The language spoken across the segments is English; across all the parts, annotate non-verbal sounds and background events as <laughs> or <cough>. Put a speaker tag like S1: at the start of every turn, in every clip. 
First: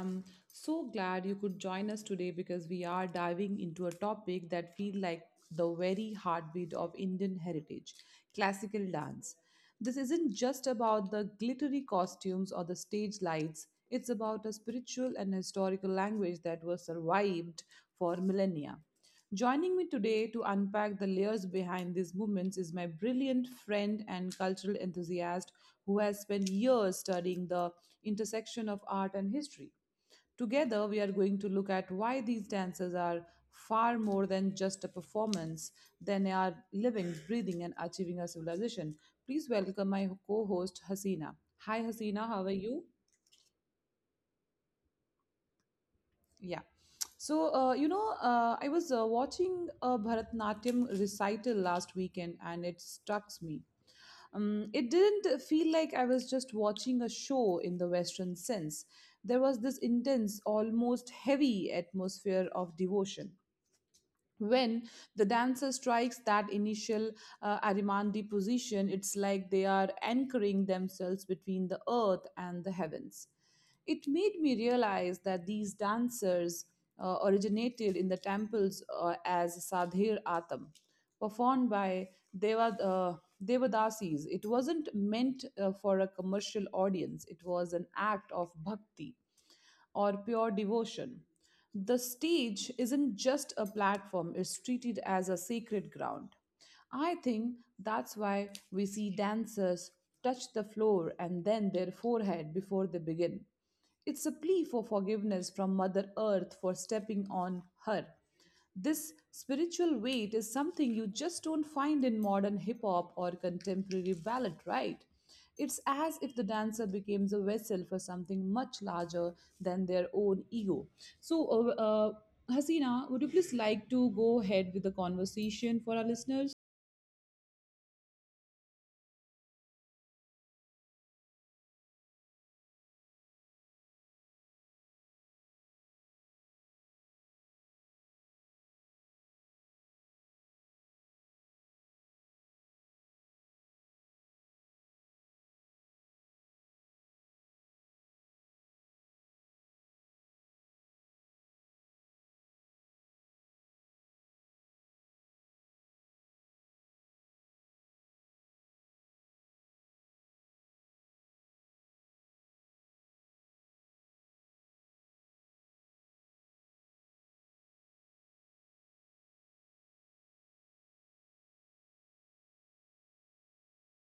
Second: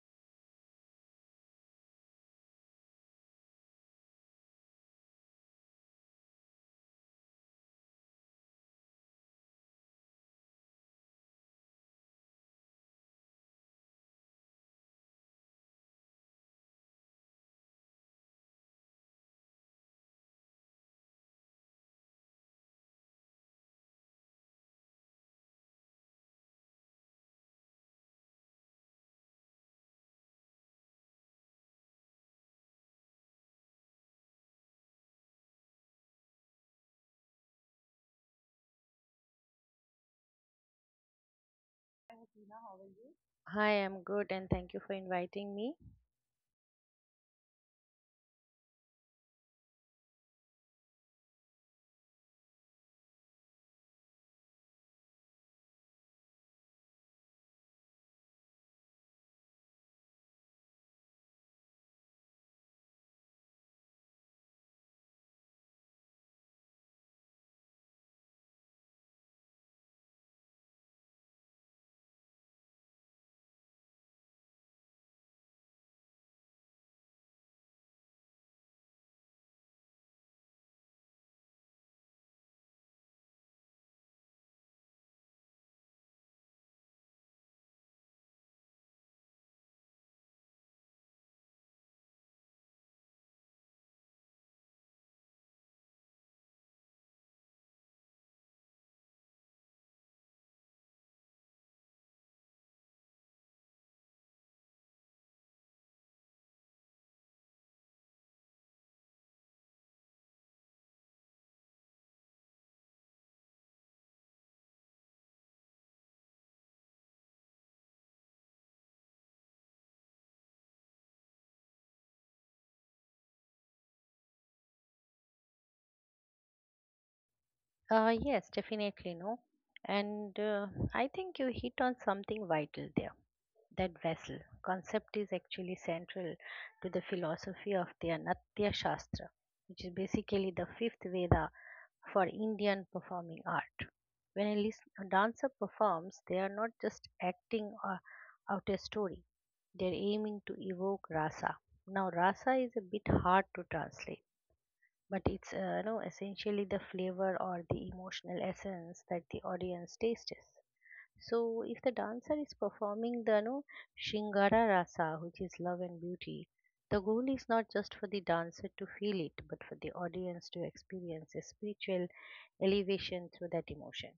S1: I'm so glad you could join us today because we are diving into a topic that feels like the very heartbeat of Indian heritage classical dance. This isn't just about the glittery costumes or the stage lights, it's about a spiritual and historical language that was survived for millennia. Joining me today to unpack the layers behind these movements is my brilliant friend and cultural enthusiast who has spent years studying the intersection of art and history. Together, we are going to look at why these dances are far more than just a performance, than they are living, breathing, and achieving a civilization. Please welcome my co host, Hasina. Hi,
S2: Hi,
S1: Hasina, how
S2: Hasina,
S1: are
S2: how are
S1: you?
S2: you? Hi, I'm good and thank you for inviting me.
S1: Yeah. So I was watching a Bharatnatyam recital last weekend and it struck me. It didn't feel like I was just watching a show in the Western sense. There was this intense, almost heavy atmosphere of devotion when the dancer strikes that initial arimandi position. It's like they are anchoring themselves between the earth and the heavens. It made me realize that these dancers originated in the temples as sadhir atam performed by Deva, uh, devadasis. It wasn't meant for a commercial audience. It was an act of bhakti or pure devotion. The stage isn't just a platform, it's treated as a sacred ground. I think that's why we see dancers touch the floor and then their forehead before they begin. It's a plea for forgiveness from Mother Earth for stepping on her. This spiritual weight is something you just don't find in modern hip hop or contemporary ballad, right? It's as if the dancer becomes a vessel for something much larger than their own ego. So, Hasina, would you please like to go ahead with the conversation for our listeners?
S2: Yes, definitely no. And I think you hit on something vital there. That vessel concept is actually central to the philosophy of the Natya Shastra, which is basically the fifth Veda for Indian performing art. When a dancer performs, they are not just acting out a story, they're aiming to evoke rasa. Now, rasa is a bit hard to translate but it's no essentially the flavor or the emotional essence that the audience tastes. So if the dancer is performing the no shingara rasa, which is love and beauty, the goal is not just for the dancer to feel it but for the audience to experience a spiritual elevation through that emotion.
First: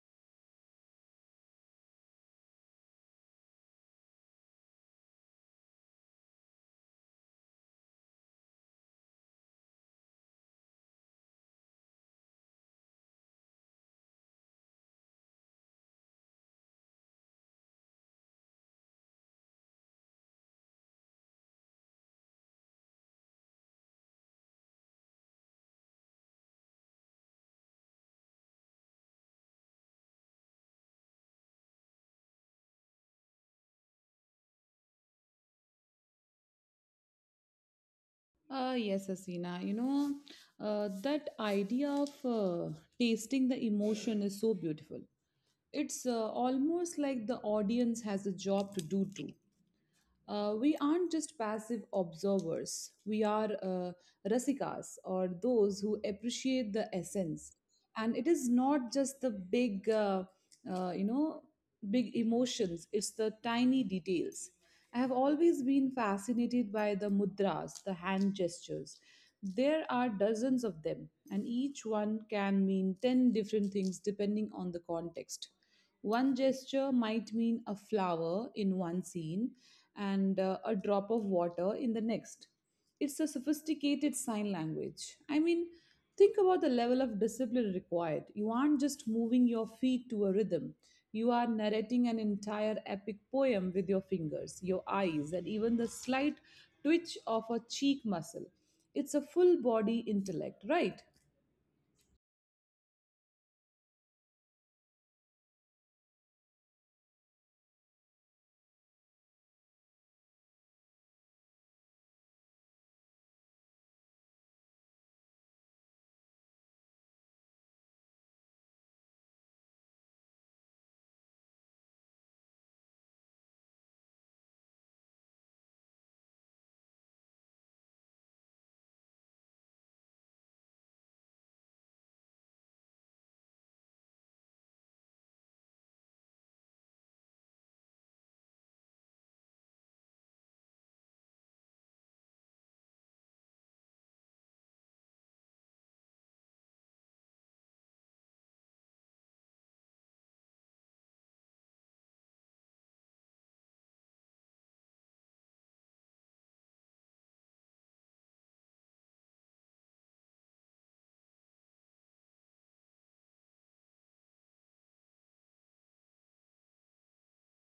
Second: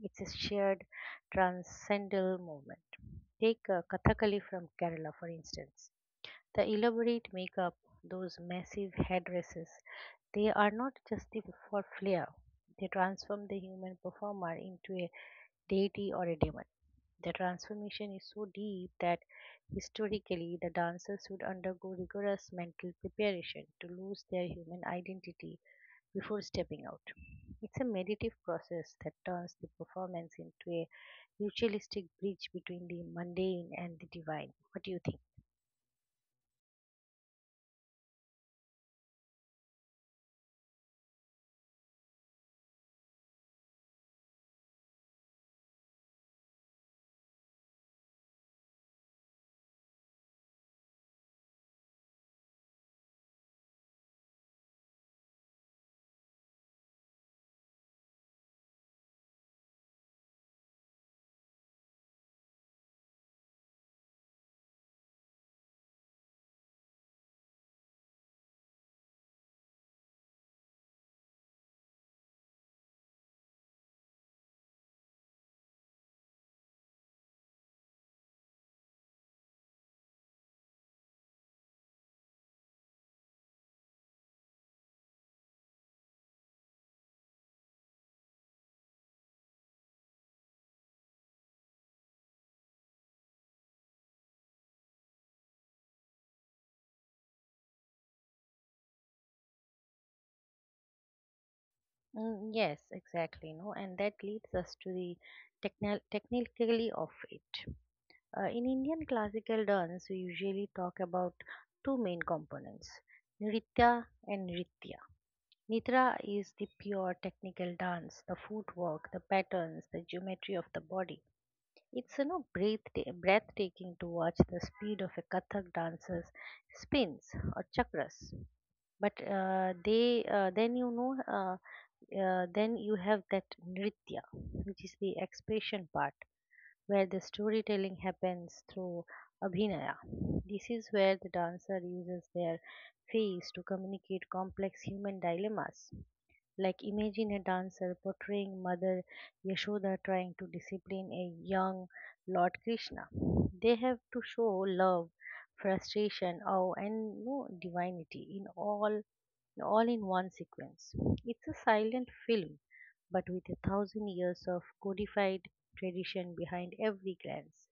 S2: It's a shared transcendental movement. Take kathakali from Kerala, for instance. The elaborate makeup, those massive headdresses, they are not just for flair. They transform the human performer into a deity or a demon. The transformation is so deep that historically the dancers would undergo rigorous mental preparation to lose their human identity before stepping out. It's a meditative process that turns the performance into a ritualistic bridge between the mundane and the divine. What do you think?
S1: Yes, Hasina. You know, that idea of tasting the emotion is so beautiful. It's almost like the audience has a job to do too. We aren't just passive observers, we are rasikas or those who appreciate the essence. And it is not just the uh, you know, big emotions, it's the tiny details. I have always been fascinated by the mudras, the hand gestures. There are dozens of them, and each one can mean 10 different things depending on the context. One gesture might mean a flower in one scene and a drop of water in the next. It's a sophisticated sign language. I mean, think about the level of discipline required. You aren't just moving your feet to a rhythm, you are narrating an entire epic poem with your fingers, your eyes, and even the slight twitch of a cheek muscle. It's a full body intellect, right?
S2: Mm, yes, exactly. No, and that leads us to the technically of it. In Indian classical dance, we usually talk about two main components, nritya and nritya. Nitra is the pure technical dance, the footwork, the patterns, the geometry of the body. It's breathtaking to watch the speed of a Kathak dancer's spins or chakras, but they then you know then you have that nritya, which is the expression part where the storytelling happens through abhinaya. This is where the dancer uses their face to communicate complex human dilemmas. Like imagine a dancer portraying Mother Yashoda trying to discipline a young Lord Krishna. They have to show love, frustration, awe, and no divinity, in all in one sequence. It's a silent film, but with a thousand years of codified tradition behind every glance.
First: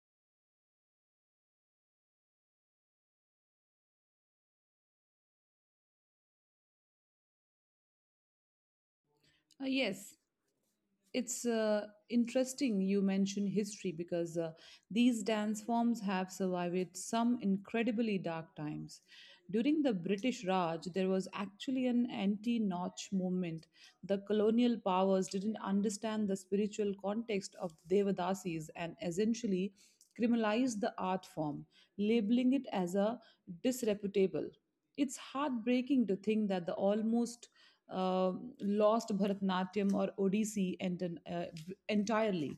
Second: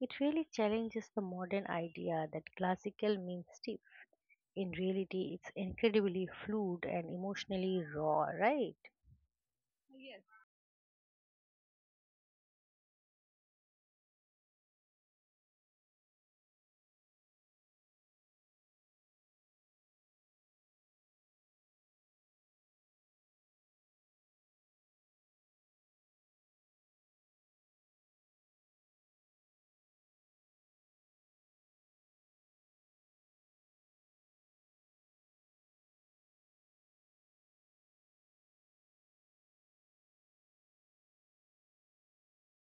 S2: It really challenges the modern idea that classical means stiff. In reality, it's incredibly fluid and emotionally raw, right?
S1: Yes, it's interesting you mention history because these dance forms have survived some incredibly dark times. During the British Raj, there was actually an anti Notch movement. The colonial powers didn't understand the spiritual context of Devadasis and essentially criminalized the art form, labeling it as a disreputable. It's heartbreaking to think that the almost uh, lost Bharatanatyam or Odissi and, entirely.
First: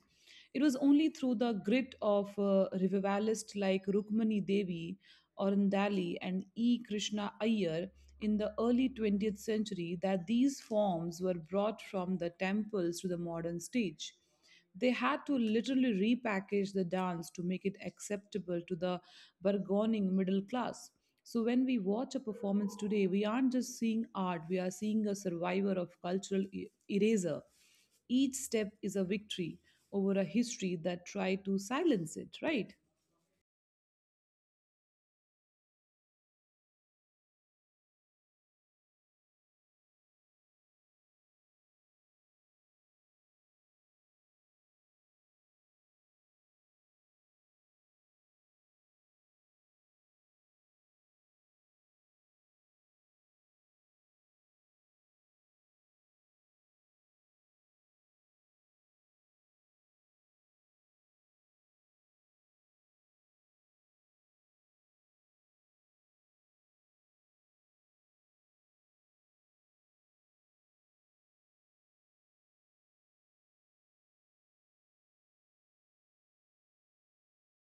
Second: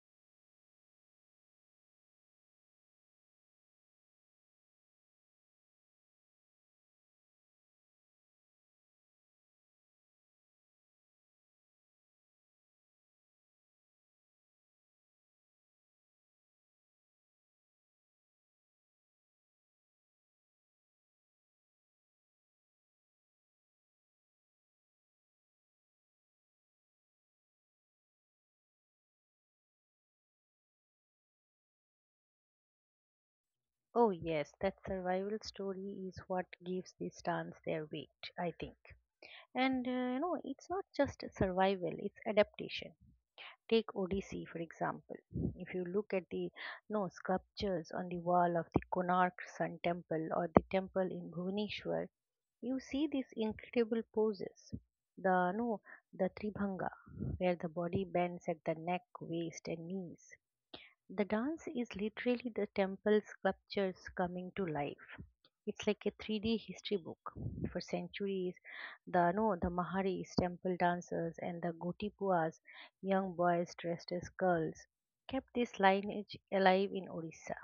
S1: It was only through the grit of revivalists like Rukmani Devi, Arundali, and E. Krishna Iyer in the early 20th century that these forms were brought from the temples to the modern stage. They had to literally repackage the dance to make it acceptable to the burgeoning middle class. So when we watch a performance today, we aren't just seeing art, we are seeing a survivor of cultural eraser. Each step is a victory over a history that tried to silence it, right?
S2: Oh, yes, that survival story is what gives these dance their weight, I think. It's not just survival, it's adaptation. Take Odyssey, for example. If you look at the no sculptures on the wall of the Konark Sun Temple or the temple in Bhubaneswar, you see these incredible poses. The no, The Tribhanga, where the body bends at the neck, waist, and knees. The dance is literally the temple sculptures coming to life. It's like a 3D history book. For centuries, the no, the Maharis, temple dancers, and the Gotipuas, young boys dressed as girls, kept this lineage alive in Orissa.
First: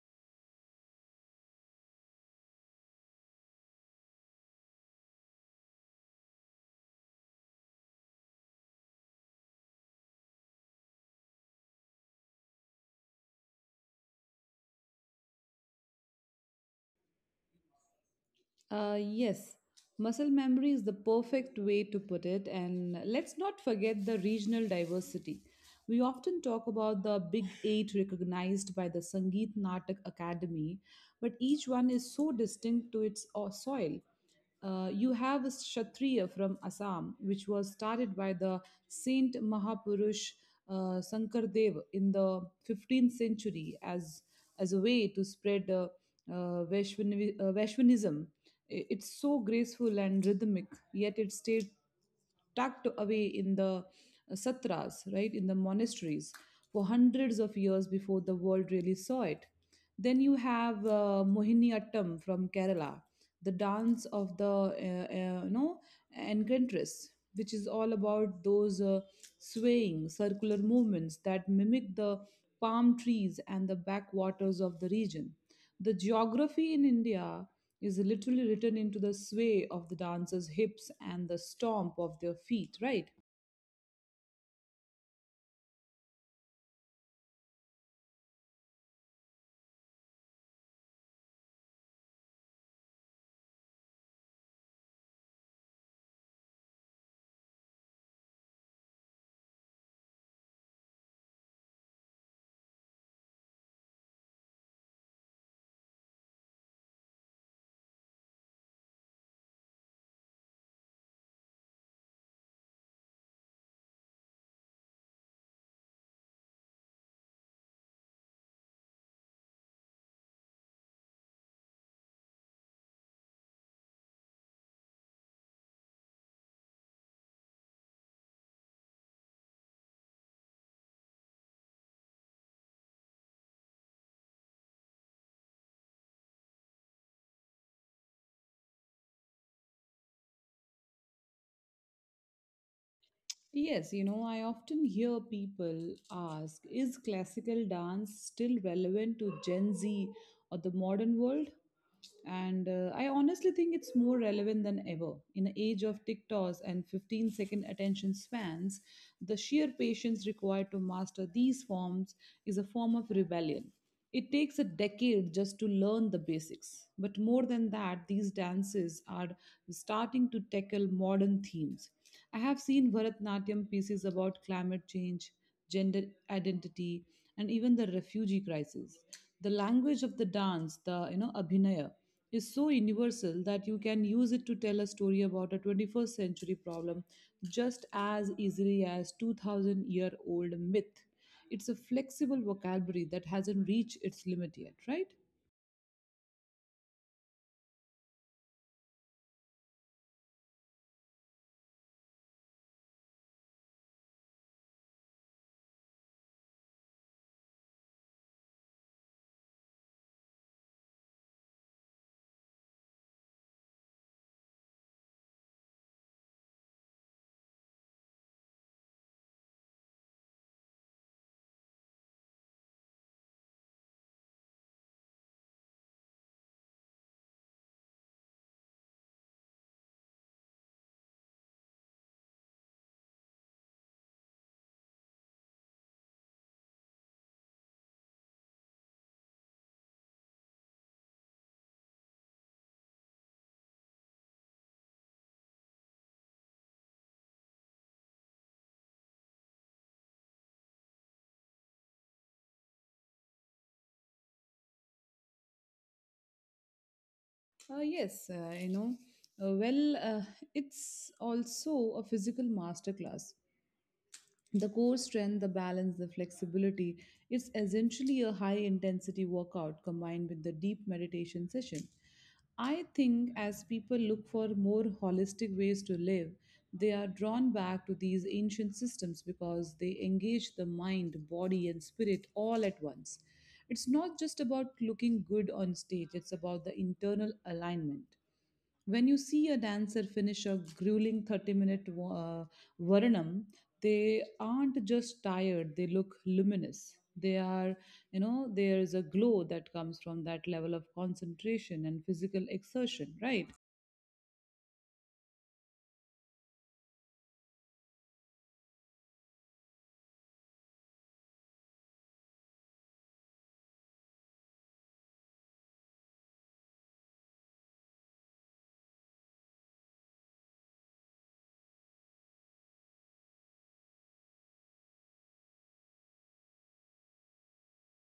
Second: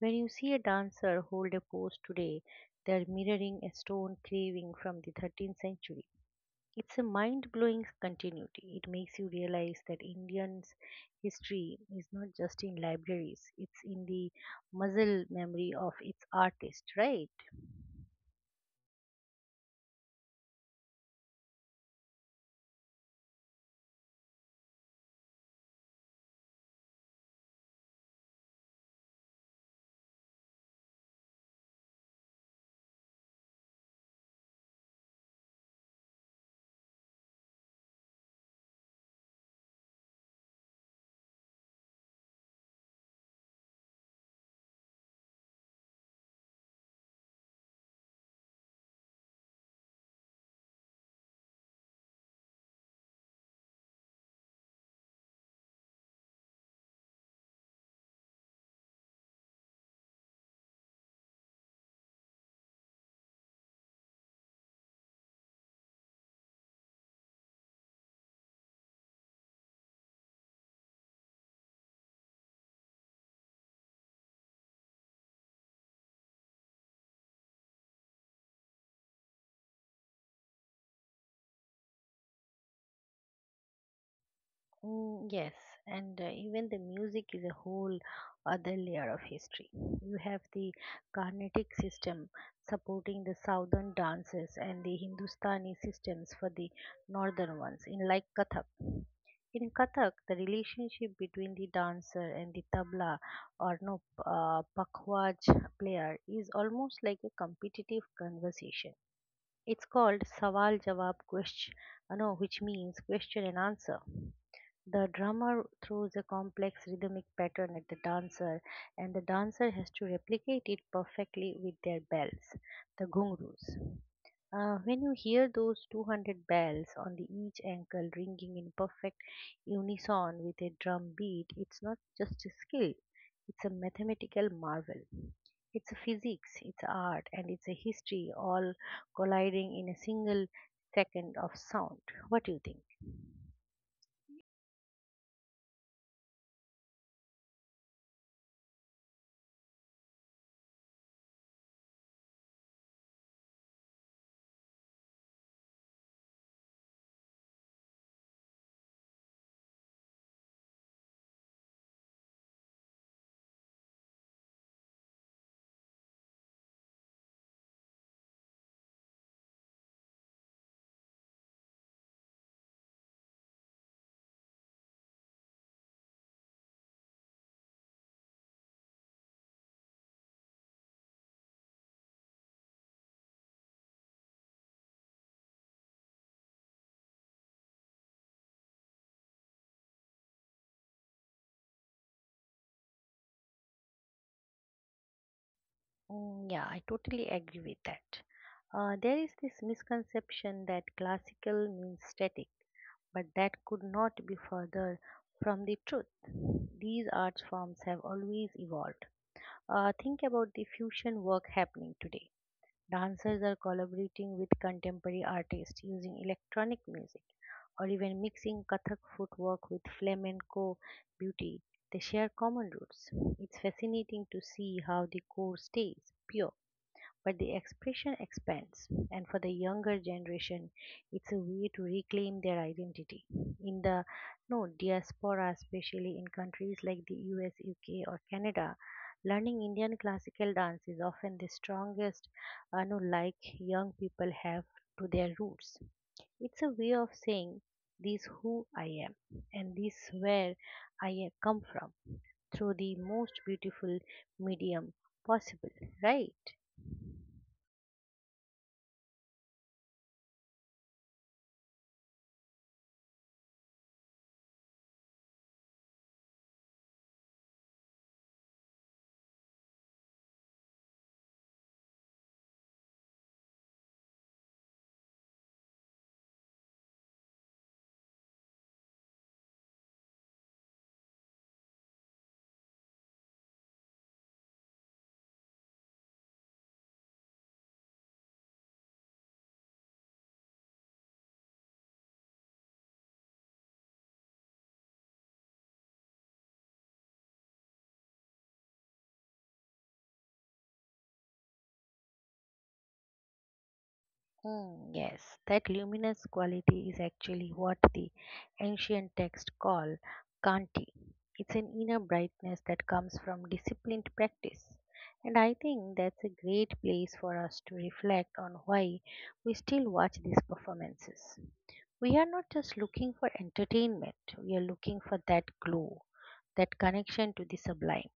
S2: When you see a dancer hold a pose today, they're mirroring a stone carving from the 13th century. It's a mind blowing continuity. It makes you realize that Indians' history is not just in libraries, it's in the muscle memory of its artists, right?
S1: Yes, muscle memory is the perfect way to put it, and let's not forget the regional diversity. We often talk about the Big Eight recognized by the Sangeet Natak Academy, but each one is so distinct to its soil. You have a Kshatriya from Assam, which was started by the Saint Mahapurush Sankardev in the 15th century as a way to spread Vaishnavism. It's so graceful and rhythmic, yet it stayed tucked away in the satras, right, in the monasteries for hundreds of years before the world really saw it. Then you have Mohiniyattam from Kerala, the dance of the enchantress, which is all about those swaying circular movements that mimic the palm trees and the backwaters of the region. The geography in India is literally written into the sway of the dancer's hips and the stomp of their feet, right?
S2: Mm, yes, and even the music is a whole other layer of history. You have the Carnatic system supporting the southern dances and the Hindustani systems for the northern ones, in like Kathak. In Kathak, the relationship between the dancer and the tabla or no pakhwaj player is almost like a competitive conversation. It's called Sawal Jawab Question, no, which means question and answer. The drummer throws a complex rhythmic pattern at the dancer, and the dancer has to replicate it perfectly with their bells, the ghungroos. When you hear those 200 bells on the each ankle ringing in perfect unison with a drum beat, it's not just a skill, it's a mathematical marvel. It's a physics, it's art, and it's a history all colliding in a single second of sound. What do you think?
S1: Yes, you know, I often hear people ask, is classical dance still relevant to Gen Z or the modern world? And I honestly think it's more relevant than ever. In the age of TikToks and 15-second attention spans, the sheer patience required to master these forms is a form of rebellion. It takes a decade just to learn the basics. But more than that, these dances are starting to tackle modern themes. I have seen Bharatnatyam pieces about climate change, gender identity, and even the refugee crisis. The language of the dance, the you know abhinaya, is so universal that you can use it to tell a story about a 21st century problem just as easily as 2000-year-old myth. It's a flexible vocabulary that hasn't reached its limit yet, right?
S2: Mm, yeah, I totally agree with that. There is this misconception that classical means static, but that could not be further from the truth. These art forms have always evolved. Think about the fusion work happening today. Dancers are collaborating with contemporary artists using electronic music or even mixing Kathak footwork with flamenco beauty. They share common roots. It's fascinating to see how the core stays pure but the expression expands, and for the younger generation, it's a way to reclaim their identity. In the no diaspora, especially in countries like the US, UK, or Canada, learning Indian classical dance is often the strongest no, like young people have to their roots. It's a way of saying this who I am and this where come from through the most beautiful medium possible, right?
S1: Yes, uh, well, uh, it's also a physical masterclass. The core strength, the balance, the flexibility. It's essentially a high intensity workout combined with the deep meditation session. I think as people look for more holistic ways to live, they are drawn back to these ancient systems because they engage the mind, body, and spirit all at once. It's not just about looking good on stage, it's about the internal alignment. When you see a dancer finish a grueling 30 minute varanam, they aren't just tired, they look luminous. They are, you know, there is a glow that comes from that level of concentration and physical exertion, right?
S2: Mm, yes, that luminous quality is actually what the ancient texts call kanti. It's an inner brightness that comes from disciplined practice. And I think that's a great place for us to reflect on why we still watch these performances. We are not just looking for entertainment, we are looking for that glow, that connection to the sublime,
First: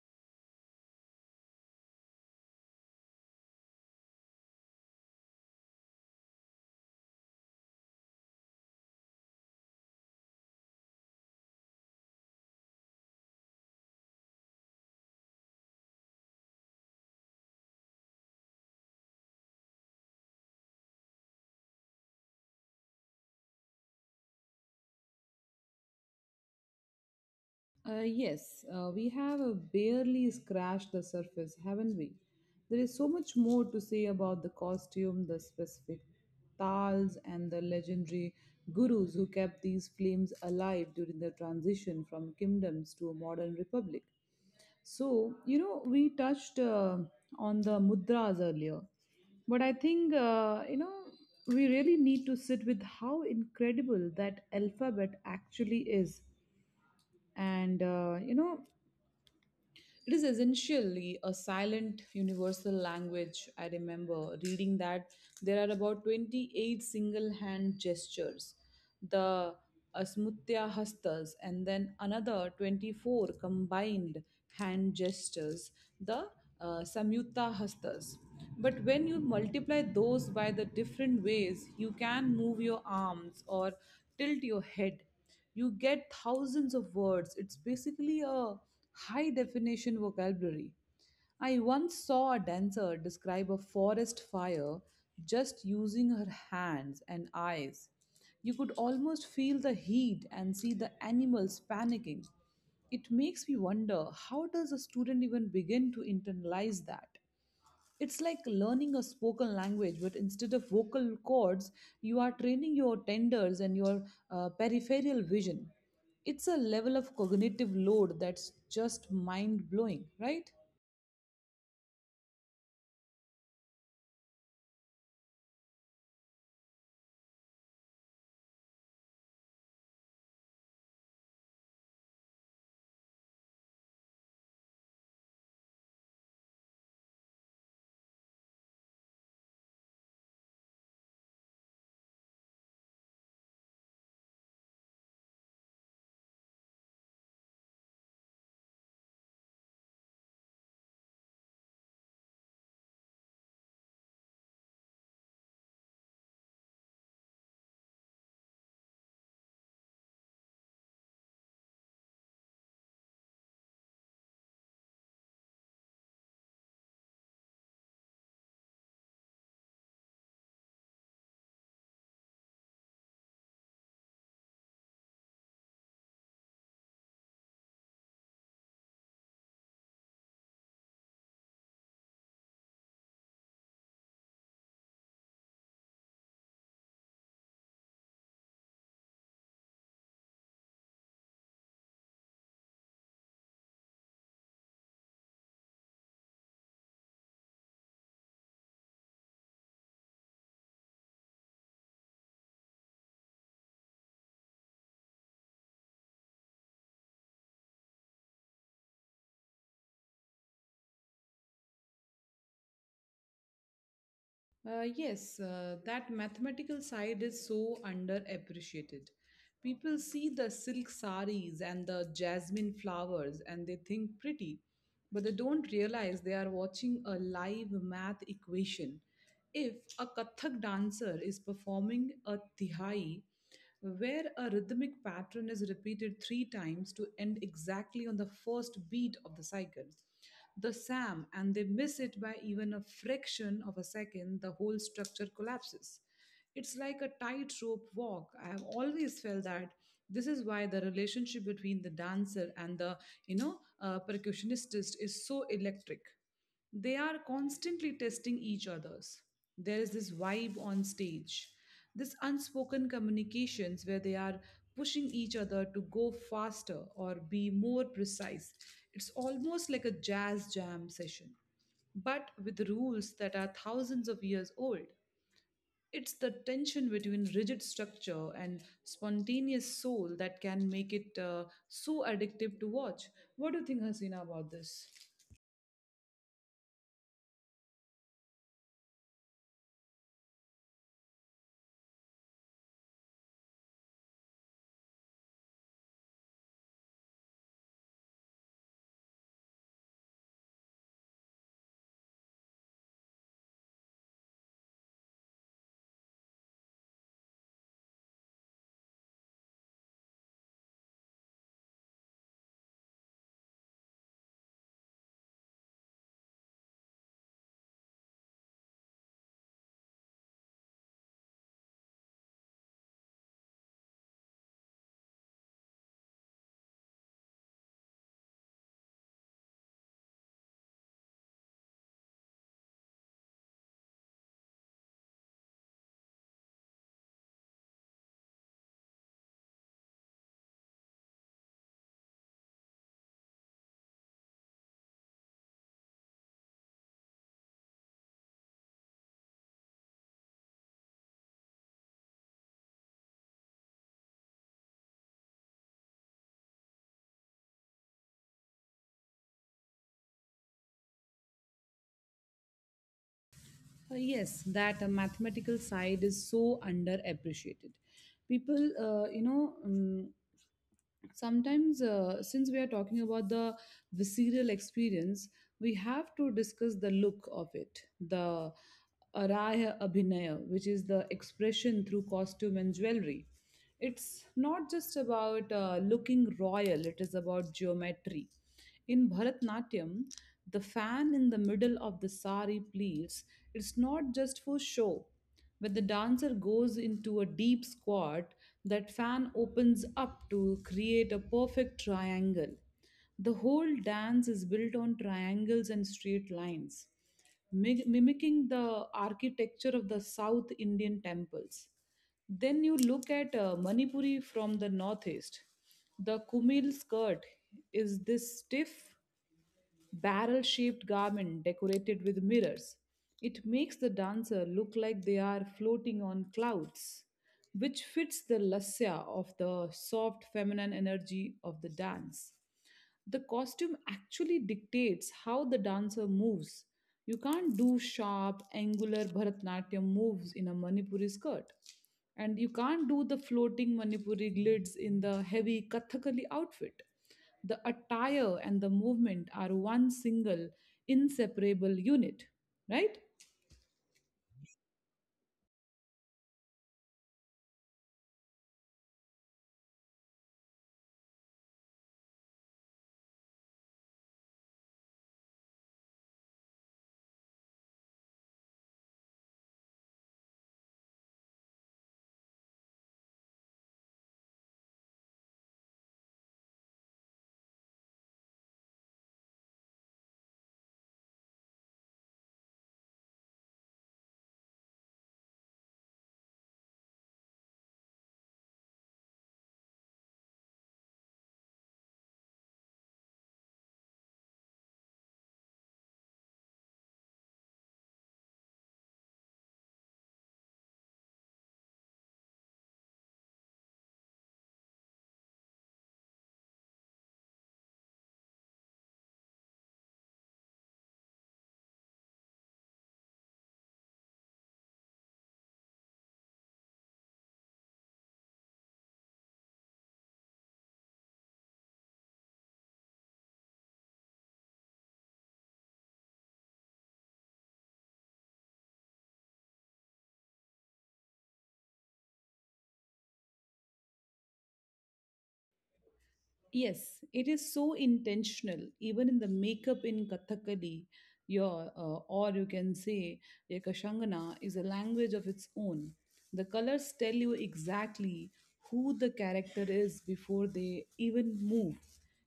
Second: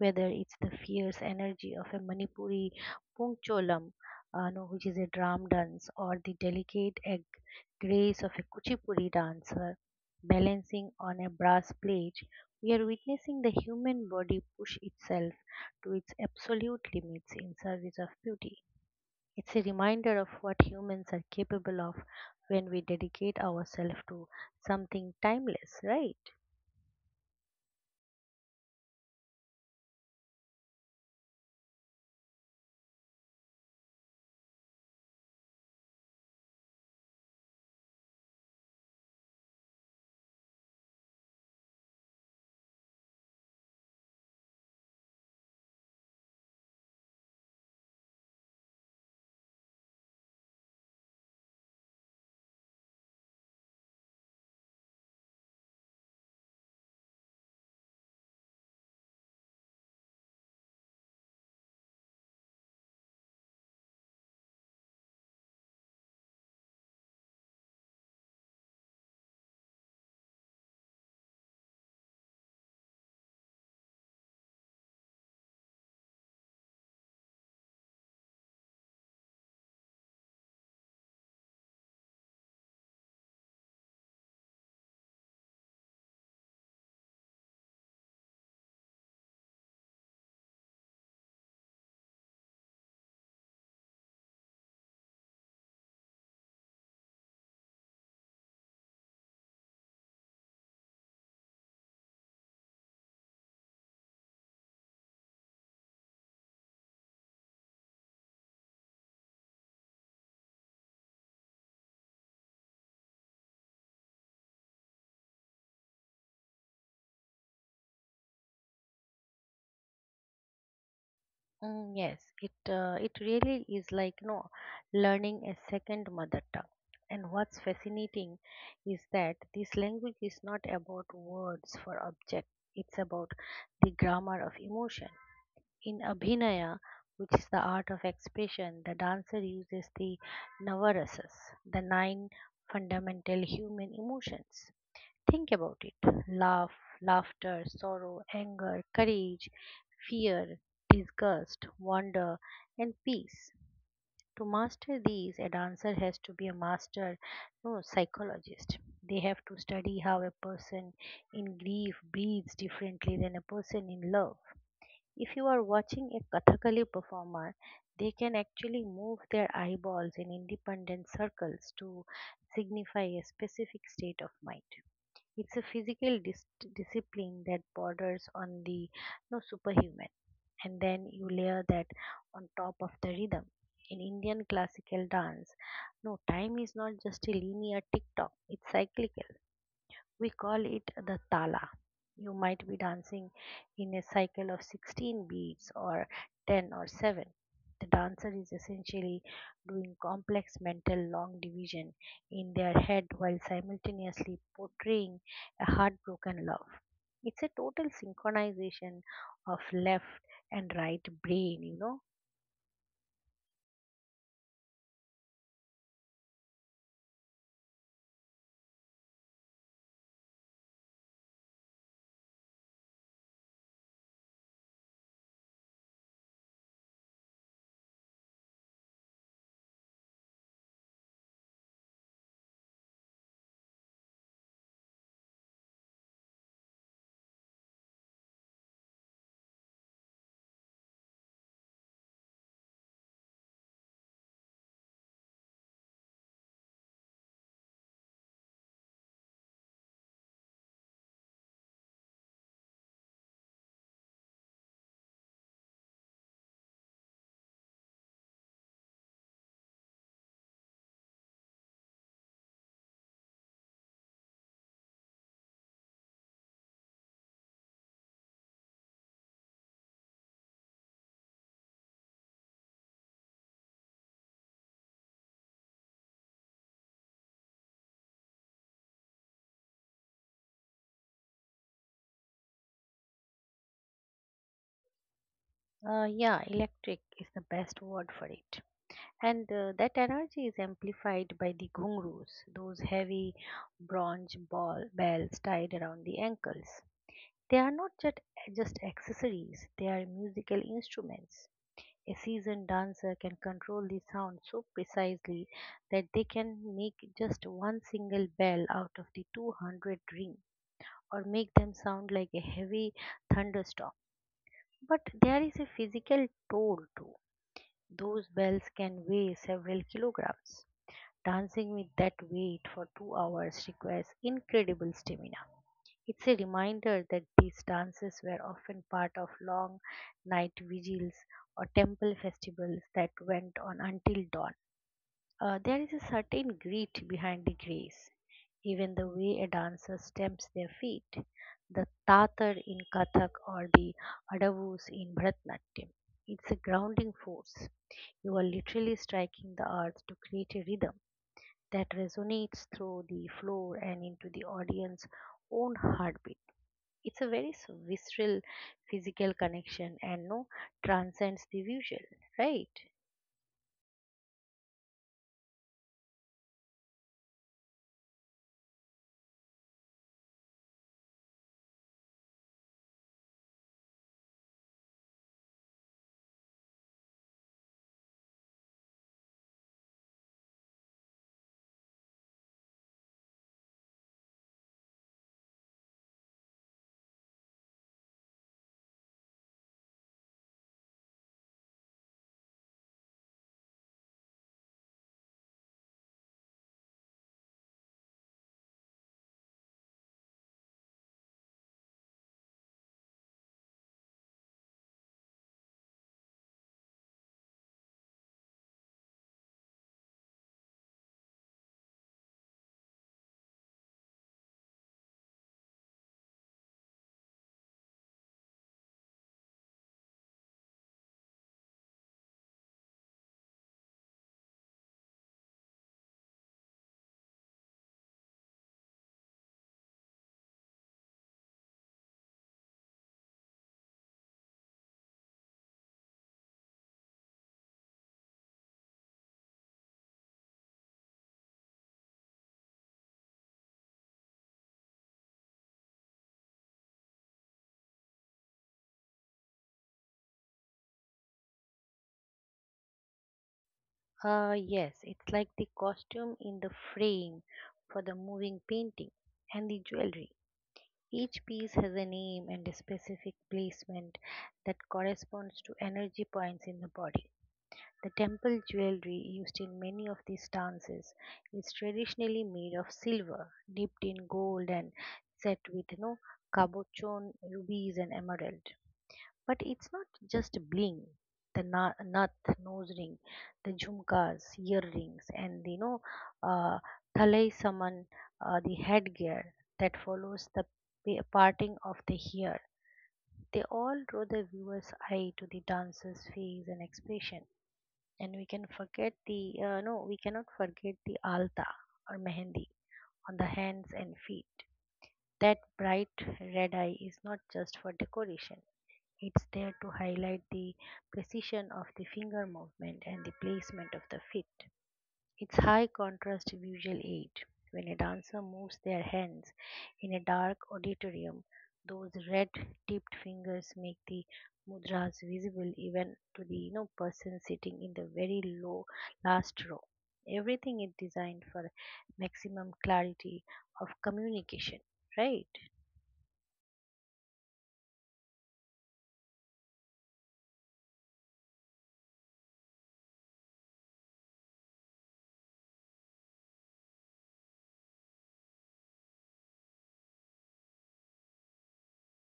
S2: whether it's the fierce energy of a Manipuri pungcholam, no, which is a drum dance, or the delicate grace of a kuchipuri dancer balancing on a brass plate. We are witnessing the human body push itself to its absolute limits in service of beauty. It's a reminder of what humans are capable of when we dedicate ourselves to something timeless, right?
S1: Yes, we have barely scratched the surface, haven't we? There is so much more to say about the costume, the specific tals, and the legendary gurus who kept these flames alive during the transition from kingdoms to a modern republic. So, you know, we touched on the mudras earlier, but I think, we really need to sit with how incredible that alphabet actually is. And, it is essentially a silent universal language. I remember reading that there are about 28 single hand gestures, the Asmutya Hastas, and then another 24 combined hand gestures, the Samyutta Hastas. But when you multiply those by the different ways you can move your arms or tilt your head, you get thousands of words. It's basically a high definition vocabulary. I once saw a dancer describe a forest fire just using her hands and eyes. You could almost feel the heat and see the animals panicking. It makes me wonder how does a student even begin to internalize that? It's like learning a spoken language, but instead of vocal cords, you are training your tenders and your peripheral vision. It's a level of cognitive load that's just mind blowing, right?
S2: Mm, yes, it really is like no learning a second mother tongue. And what's fascinating is that this language is not about words for object. It's about the grammar of emotion. In Abhinaya, which is the art of expression, the dancer uses the navarasas, the nine fundamental human emotions. Think about it: love, laughter, sorrow, anger, courage, fear, disgust, wonder, and peace. To master these, a dancer has to be a master, no psychologist. They have to study how a person in grief breathes differently than a person in love. If you are watching a Kathakali performer, they can actually move their eyeballs in independent circles to signify a specific state of mind. It's a physical discipline that borders on the no superhuman. And then you layer that on top of the rhythm. In Indian classical dance, no, time is not just a linear tick tock, it's cyclical. We call it the tala. You might be dancing in a cycle of 16 beats or 10 or 7. The dancer is essentially doing complex mental long division in their head while simultaneously portraying a heartbroken love. It's a total synchronization of left and right brain, you know.
S1: Yes, that mathematical side is so underappreciated. People see the silk saris and the jasmine flowers and they think pretty, but they don't realize they are watching a live math equation. If a Kathak dancer is performing a tihai, where a rhythmic pattern is repeated three times to end exactly on the first beat of the cycle, the SAM, and they miss it by even a fraction of a second, the whole structure collapses. It's like a tightrope walk. I have always felt that this is why the relationship between the dancer and the, you know, percussionist is so electric. They are constantly testing each other's. There is this vibe on stage, this unspoken communications where they are pushing each other to go faster or be more precise. It's almost like a jazz jam session, but with rules that are thousands of years old. It's the tension between rigid structure and spontaneous soul that can make it so addictive to watch. What do you think, Hasina, about this?
S2: Yeah, electric is the best word for it. And That energy is amplified by the ghungroos, those heavy bronze ball bells tied around the ankles. They are not just, just accessories, they are musical instruments. A seasoned dancer can control the sound so precisely that they can make just one single bell out of the 200 ring or make them sound like a heavy thunderstorm. But there is a physical toll too. Those bells can weigh several kilograms. Dancing with that weight for 2 hours requires incredible stamina. It's a reminder that these dances were often part of long night vigils or temple festivals that went on until dawn. There is a certain grit behind the grace, even the way a dancer stamps their feet, the tatar in Kathak or the adavus in Bharatnatyam. It's a grounding force. You are literally striking the earth to create a rhythm that resonates through the floor and into the audience's own heartbeat. It's a very visceral physical connection and no transcends the visual, right?
S1: Yes, that mathematical side is so underappreciated. People, you know, sometimes since we are talking about the visceral experience, we have to discuss the look of it, the araya abhinaya, which is the expression through costume and jewelry. It's not just about looking royal, it is about geometry. In Bharatnatyam, the fan in the middle of the sari pleats, it's not just for show. When the dancer goes into a deep squat, that fan opens up to create a perfect triangle. The whole dance is built on triangles and straight lines, mimicking the architecture of the South Indian temples. Then you look at Manipuri from the northeast. The Kumil skirt is this stiff, barrel shaped garment decorated with mirrors. It makes the dancer look like they are floating on clouds, which fits the lasya of the soft feminine energy of the dance. The costume actually dictates how the dancer moves. You can't do sharp, angular Bharatanatyam moves in a Manipuri skirt. And you can't do the floating Manipuri glides in the heavy Kathakali outfit. The attire and the movement are one single, inseparable unit, right?
S2: Yes, it's like the costume in the frame for the moving painting and the jewelry. Each piece has a name and a specific placement that corresponds to energy points in the body. The temple jewelry used in many of these dances is traditionally made of silver, dipped in gold and set with cabochon, rubies and emerald. But it's not just bling. The nath nose ring, the jhumkas, earrings, and the, uh, thalai saman, the headgear that follows the parting of the hair. They all draw the viewer's eye to the dancer's face and expression. And we can forget the no we cannot forget the alta or mehendi on the hands and feet. That bright red eye is not just for decoration, it's there to highlight the precision of the finger movement and the placement of the feet. It's high contrast visual aid. When a dancer moves their hands in a dark auditorium, those red tipped fingers make the mudras visible even to the person sitting in the very low last row. Everything is designed for maximum clarity of communication, right?
S1: Yes, it is so intentional. Even in the makeup in Kathakali, your or you can say your Kashangana is a language of its own. The colors tell you exactly who the character is before they even move.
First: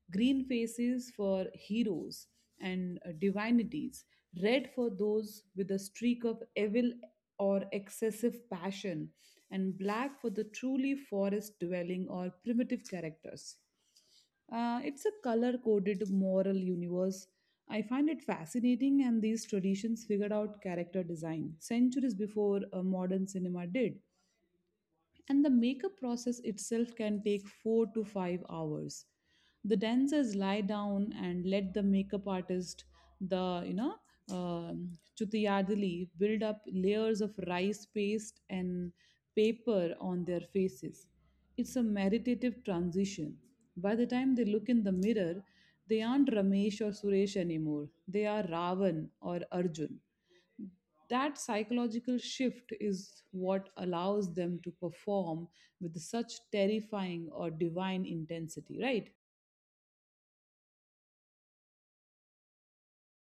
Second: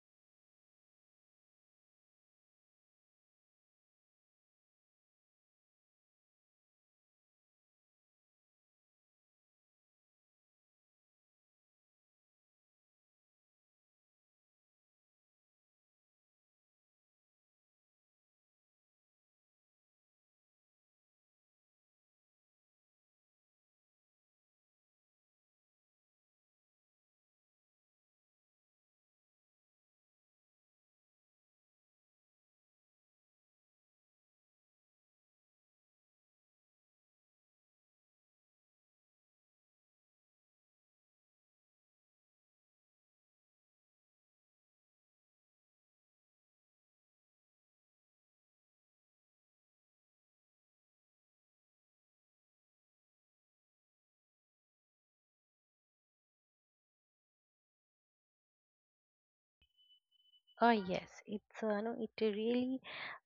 S1: Green faces for heroes and divinities, red for those with a streak of evil or excessive passion, and black for the truly forest dwelling or primitive characters. It's a color coded moral universe. I find it fascinating, and these traditions figured out character design centuries before modern cinema did. And the makeup process itself can take 4 to 5 hours. The dancers lie down and let the makeup artist, the you know um chutiyadali, build up layers of rice paste and paper on their faces. It's a meditative transition. By the time they look in the mirror, they aren't Ramesh or Suresh anymore, they are Ravan or Arjun. That psychological shift is what allows them to perform with such terrifying or divine intensity, right?
S2: Oh yes, it's no, it really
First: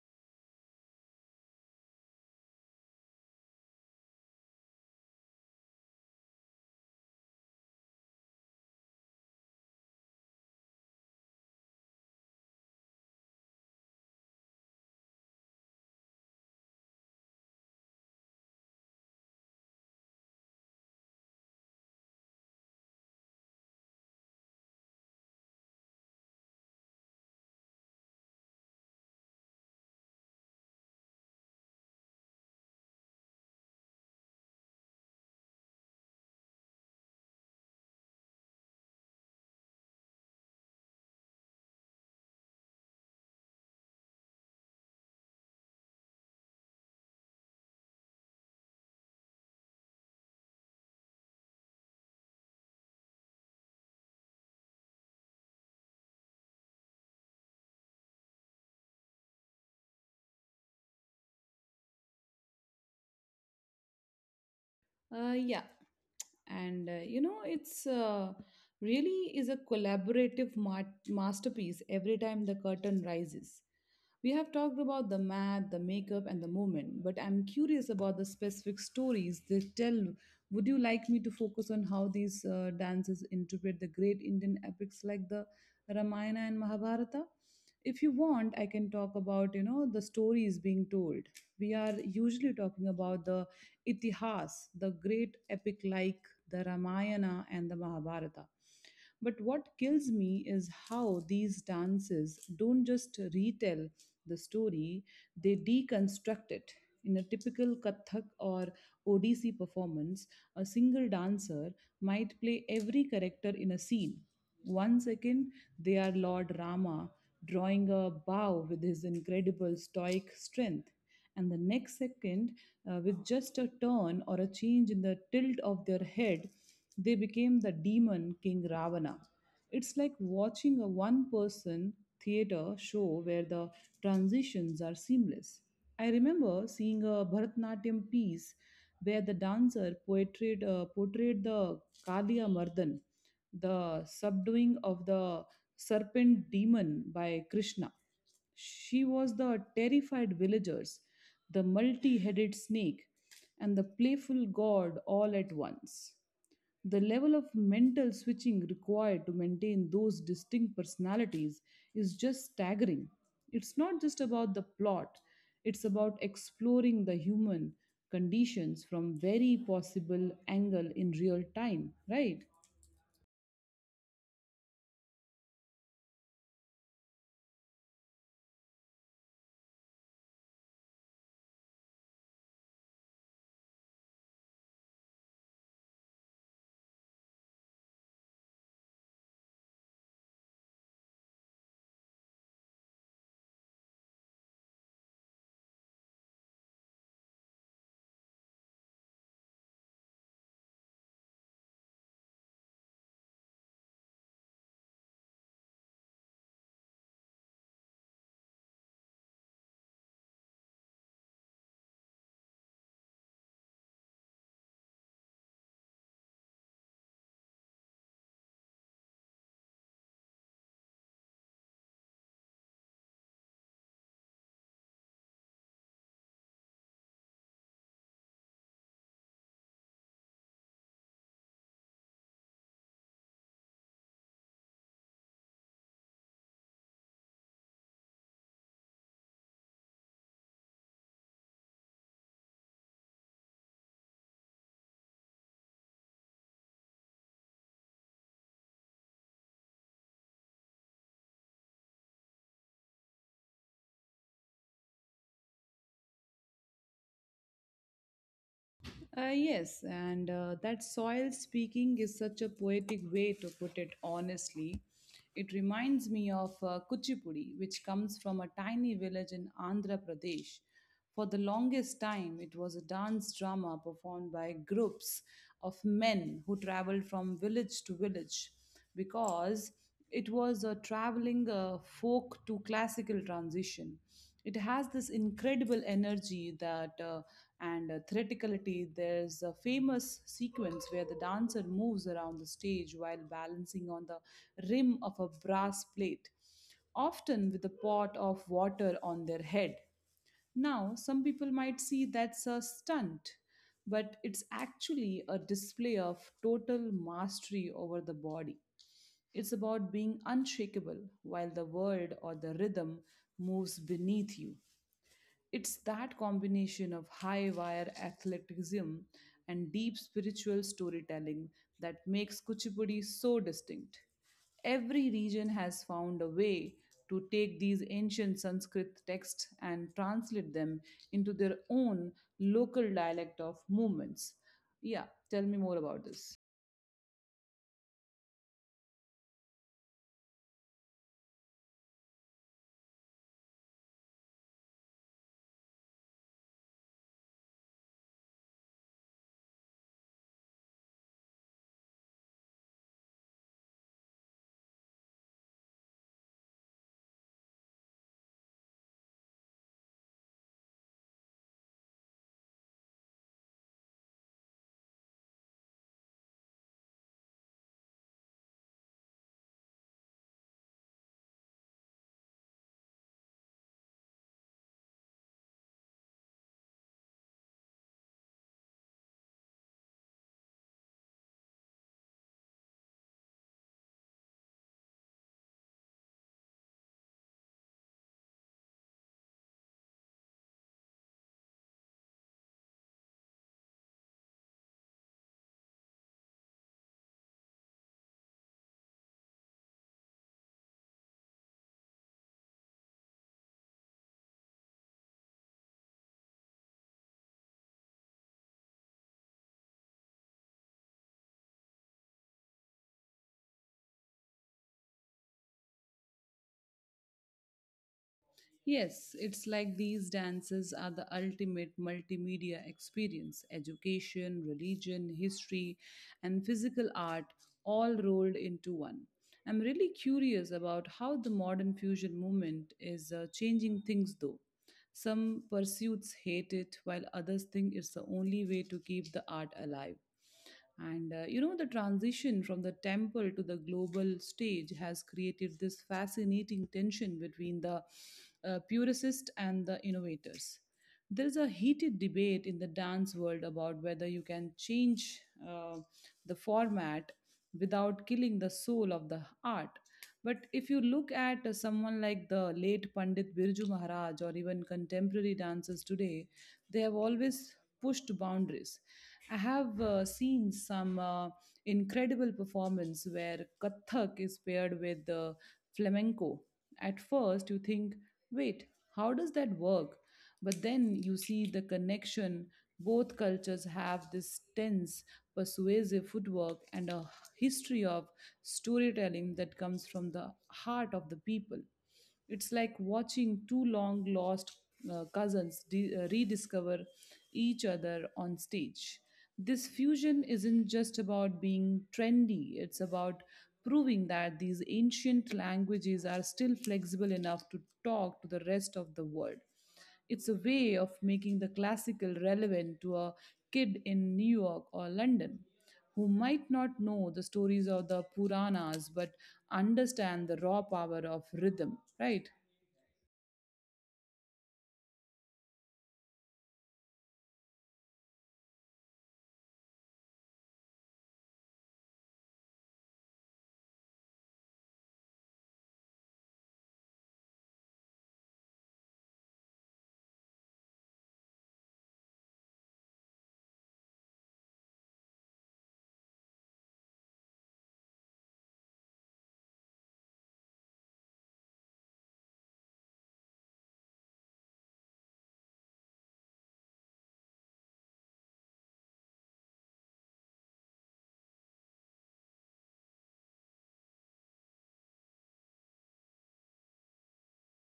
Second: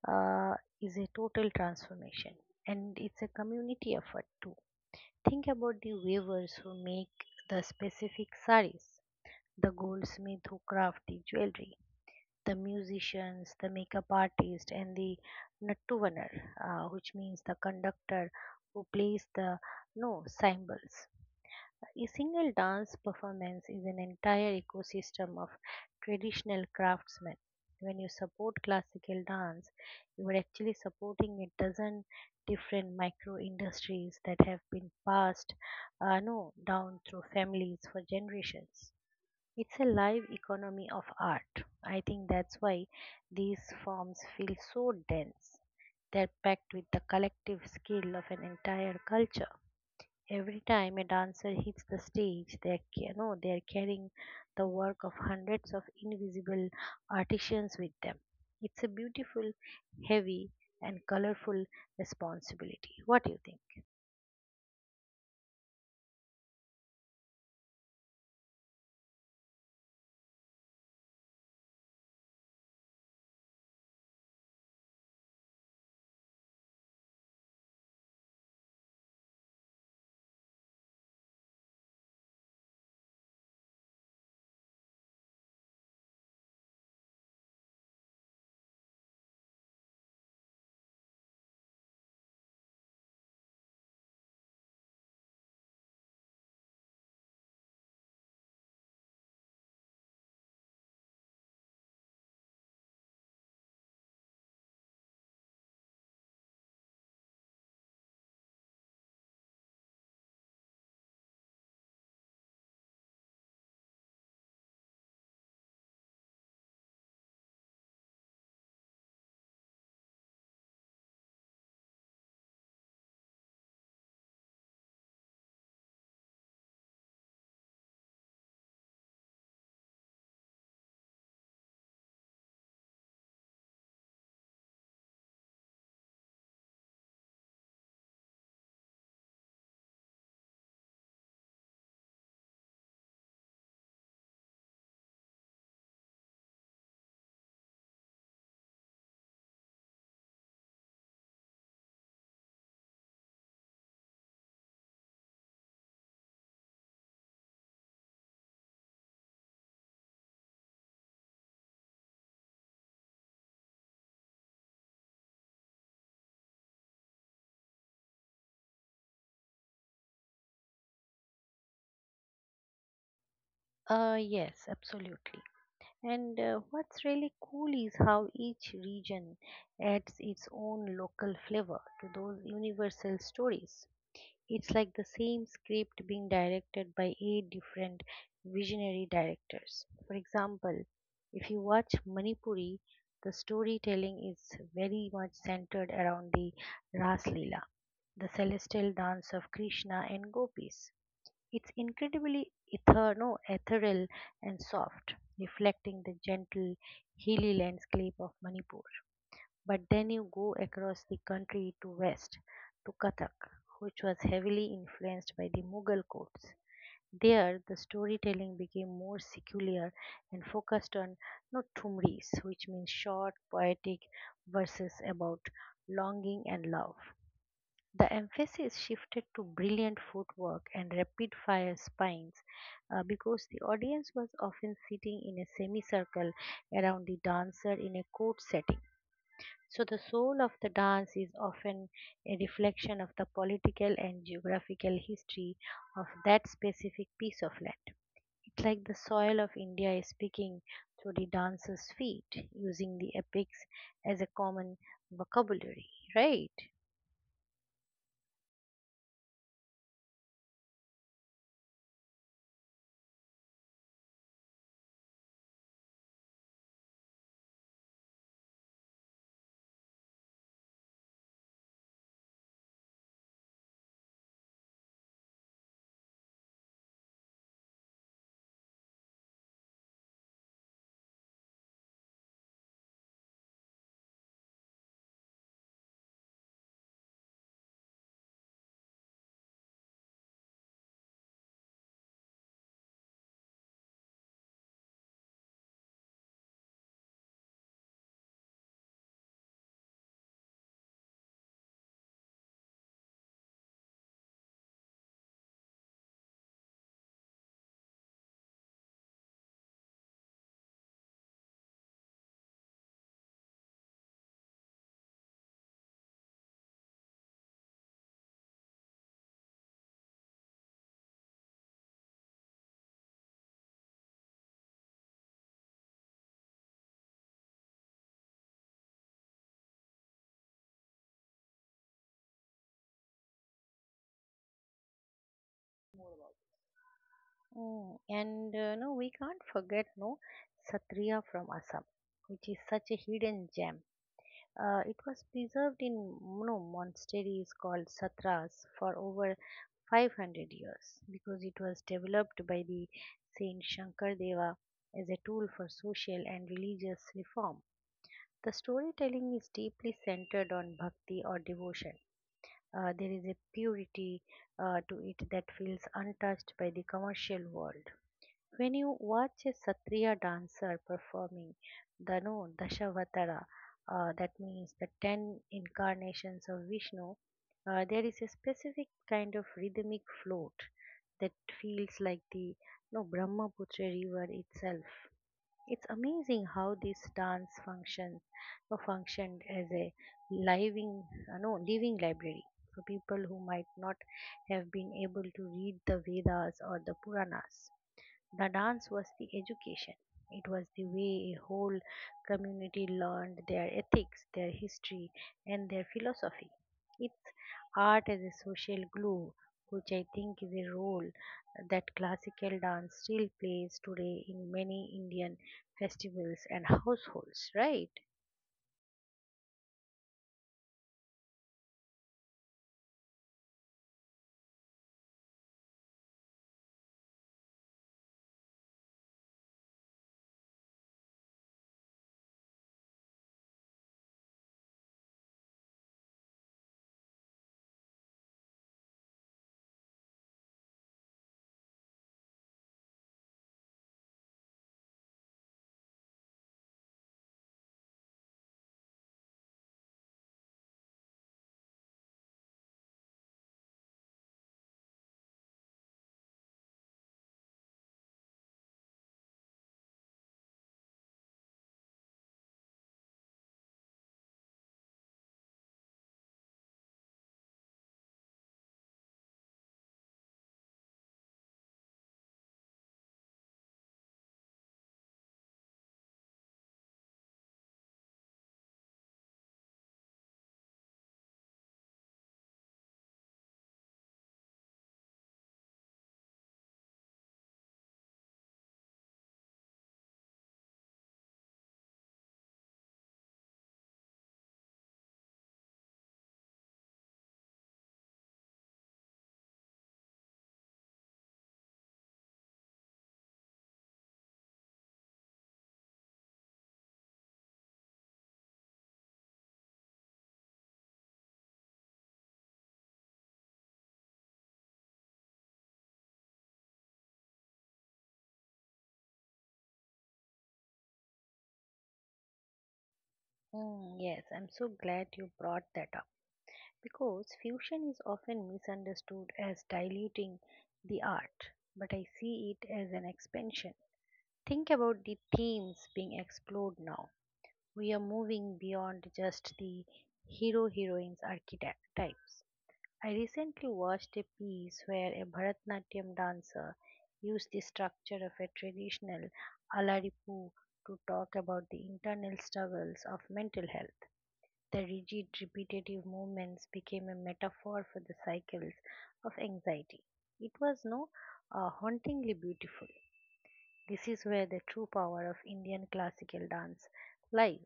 S2: uh, is a total transformation, and it's a community effort too. Think about the weavers who make the specific saris, the goldsmith who craft the jewelry, the musicians, the makeup artist, and the nattuvanar, which means the conductor who plays the no cymbals. A single dance performance is an entire ecosystem of traditional craftsmen. When you support classical dance, you are actually supporting a dozen different micro industries that have been passed no, down through families for generations. It's a live economy of art. I think that's why these forms feel so dense. They're packed with the collective skill of an entire culture. Every time a dancer hits the stage, they are, ca- no, they are carrying the work of hundreds of invisible artisans with them. It's a beautiful, heavy, and colorful responsibility. What do you think?
S1: Yeah. And you know, it's really is a collaborative masterpiece every time the curtain rises. We have talked about the math, the makeup, and the movement, but I'm curious about the specific stories they tell. Would you like me to focus on how these dances interpret the great Indian epics like the Ramayana and Mahabharata? If you want, I can talk about the stories being told. We are usually talking about the itihas, the great epic like the Ramayana and the Mahabharata. But what kills me is how these dances don't just retell the story, they deconstruct it. In a typical Kathak or Odissi performance, a single dancer might play every character in a scene. One second, they are Lord Rama, drawing a bow with his incredible stoic strength, and the next second, with just a turn or a change in the tilt of their head, they became the demon King Ravana. It's like watching a one person theater show where the transitions are seamless. I remember seeing a Bharatanatyam piece where the dancer portrayed the Kaliya Mardan, the subduing of the serpent demon by Krishna. She was the terrified villagers, the multi headed snake, and the playful god all at once. The level of mental switching required to maintain those distinct personalities is just staggering. It's not just about the plot, it's about exploring the human conditions from very possible angle in real time, right?
S2: Yes, absolutely. And what's really cool is how each region adds its own local flavor to those universal stories. It's like the same script being directed by eight different visionary directors. For example, if you watch Manipuri, the storytelling is very much centered around the Ras Leela, the celestial dance of Krishna and gopis. It's incredibly ether, no, ethereal and soft, reflecting the gentle hilly landscape of Manipur. But then you go across the country to west to Kathak, which was heavily influenced by the Mughal courts. There, the storytelling became more secular and focused on notumris, which means short, poetic verses about longing and love. The emphasis shifted to brilliant footwork and rapid fire spines because the audience was often sitting in a semicircle around the dancer in a court setting. So, the soul of the dance is often a reflection of the political and geographical history of that specific piece of land. It's like the soil of India is speaking through the dancer's feet, using the epics as a common vocabulary, right?
S1: Yes, and that soil speaking is such a poetic way to put it honestly. It reminds me of Kuchipudi, which comes from a tiny village in Andhra Pradesh. For the longest time, it was a dance drama performed by groups of men who traveled from village to village because it was a traveling folk to classical transition. It has this incredible energy that and theatricality. There's a famous sequence where the dancer moves around the stage while balancing on the rim of a brass plate, often with a pot of water on their head. Now, some people might see that's a stunt, but it's actually a display of total mastery over the body. It's about being unshakable while the world or the rhythm moves beneath you. It's that combination of high wire athleticism and deep spiritual storytelling that makes Kuchipudi so distinct. Every region has found a way to take these ancient Sanskrit texts and translate them into their own local dialect of movements. Yeah, tell me more about this.
S2: Mm, and we can't forget no Satriya from Assam, which is such a hidden gem. It was preserved in you know, monasteries called satras for over 500 years because it was developed by the Saint Shankardeva as a tool for social and religious reform. The storytelling is deeply centered on bhakti or devotion. There is a purity to it that feels untouched by the commercial world. When you watch a Satriya dancer performing the no Dashavatara, that means the 10 incarnations of Vishnu, there is a specific kind of rhythmic float that feels like the no Brahmaputra river itself. It's amazing how this dance functions no, functioned as a living no living library for people who might not have been able to read the Vedas or the Puranas. The dance was the education. It was the way a whole community learned their ethics, their history, and their philosophy. It's art as a social glue, which I think is a role that classical dance still plays today in many Indian festivals and households, right?
S1: Yes, it's like these dances are the ultimate multimedia experience: education, religion, history, and physical art all rolled into one. I'm really curious about how the modern fusion movement is changing things though. Some pursuits hate it, while others think it's the only way to keep the art alive. And the transition from the temple to the global stage has created this fascinating tension between the purist and the innovators. There is a heated debate in the dance world about whether you can change uh, the format without killing the soul of the art. But if you look at someone like the late Pandit Birju Maharaj or even contemporary dancers today, they have always pushed boundaries. I have seen some incredible performance where Kathak is paired with flamenco. At first, you think, wait, how does that work? But then you see the connection. Both cultures have this tense, persuasive footwork and a history of storytelling that comes from the heart of the people. It's like watching two long lost cousins rediscover each other on stage. This fusion isn't just about being trendy, it's about proving that these ancient languages are still flexible enough to talk to the rest of the world. It's a way of making the classical relevant to a kid in New York or London who might not know the stories of the Puranas but understand the raw power of rhythm, right?
S2: Mm, yes, I'm so glad you brought that up because fusion is often misunderstood as diluting the art, but I see it as an expansion. Think about the themes being explored now. We are moving beyond just the hero heroines archetypes. I recently watched a piece where a Bharatnatyam dancer used the structure of a traditional alaripu to talk about the internal struggles of mental health. The rigid, repetitive movements became a metaphor for the cycles of anxiety. It was no hauntingly beautiful. This is where the true power of Indian classical dance lies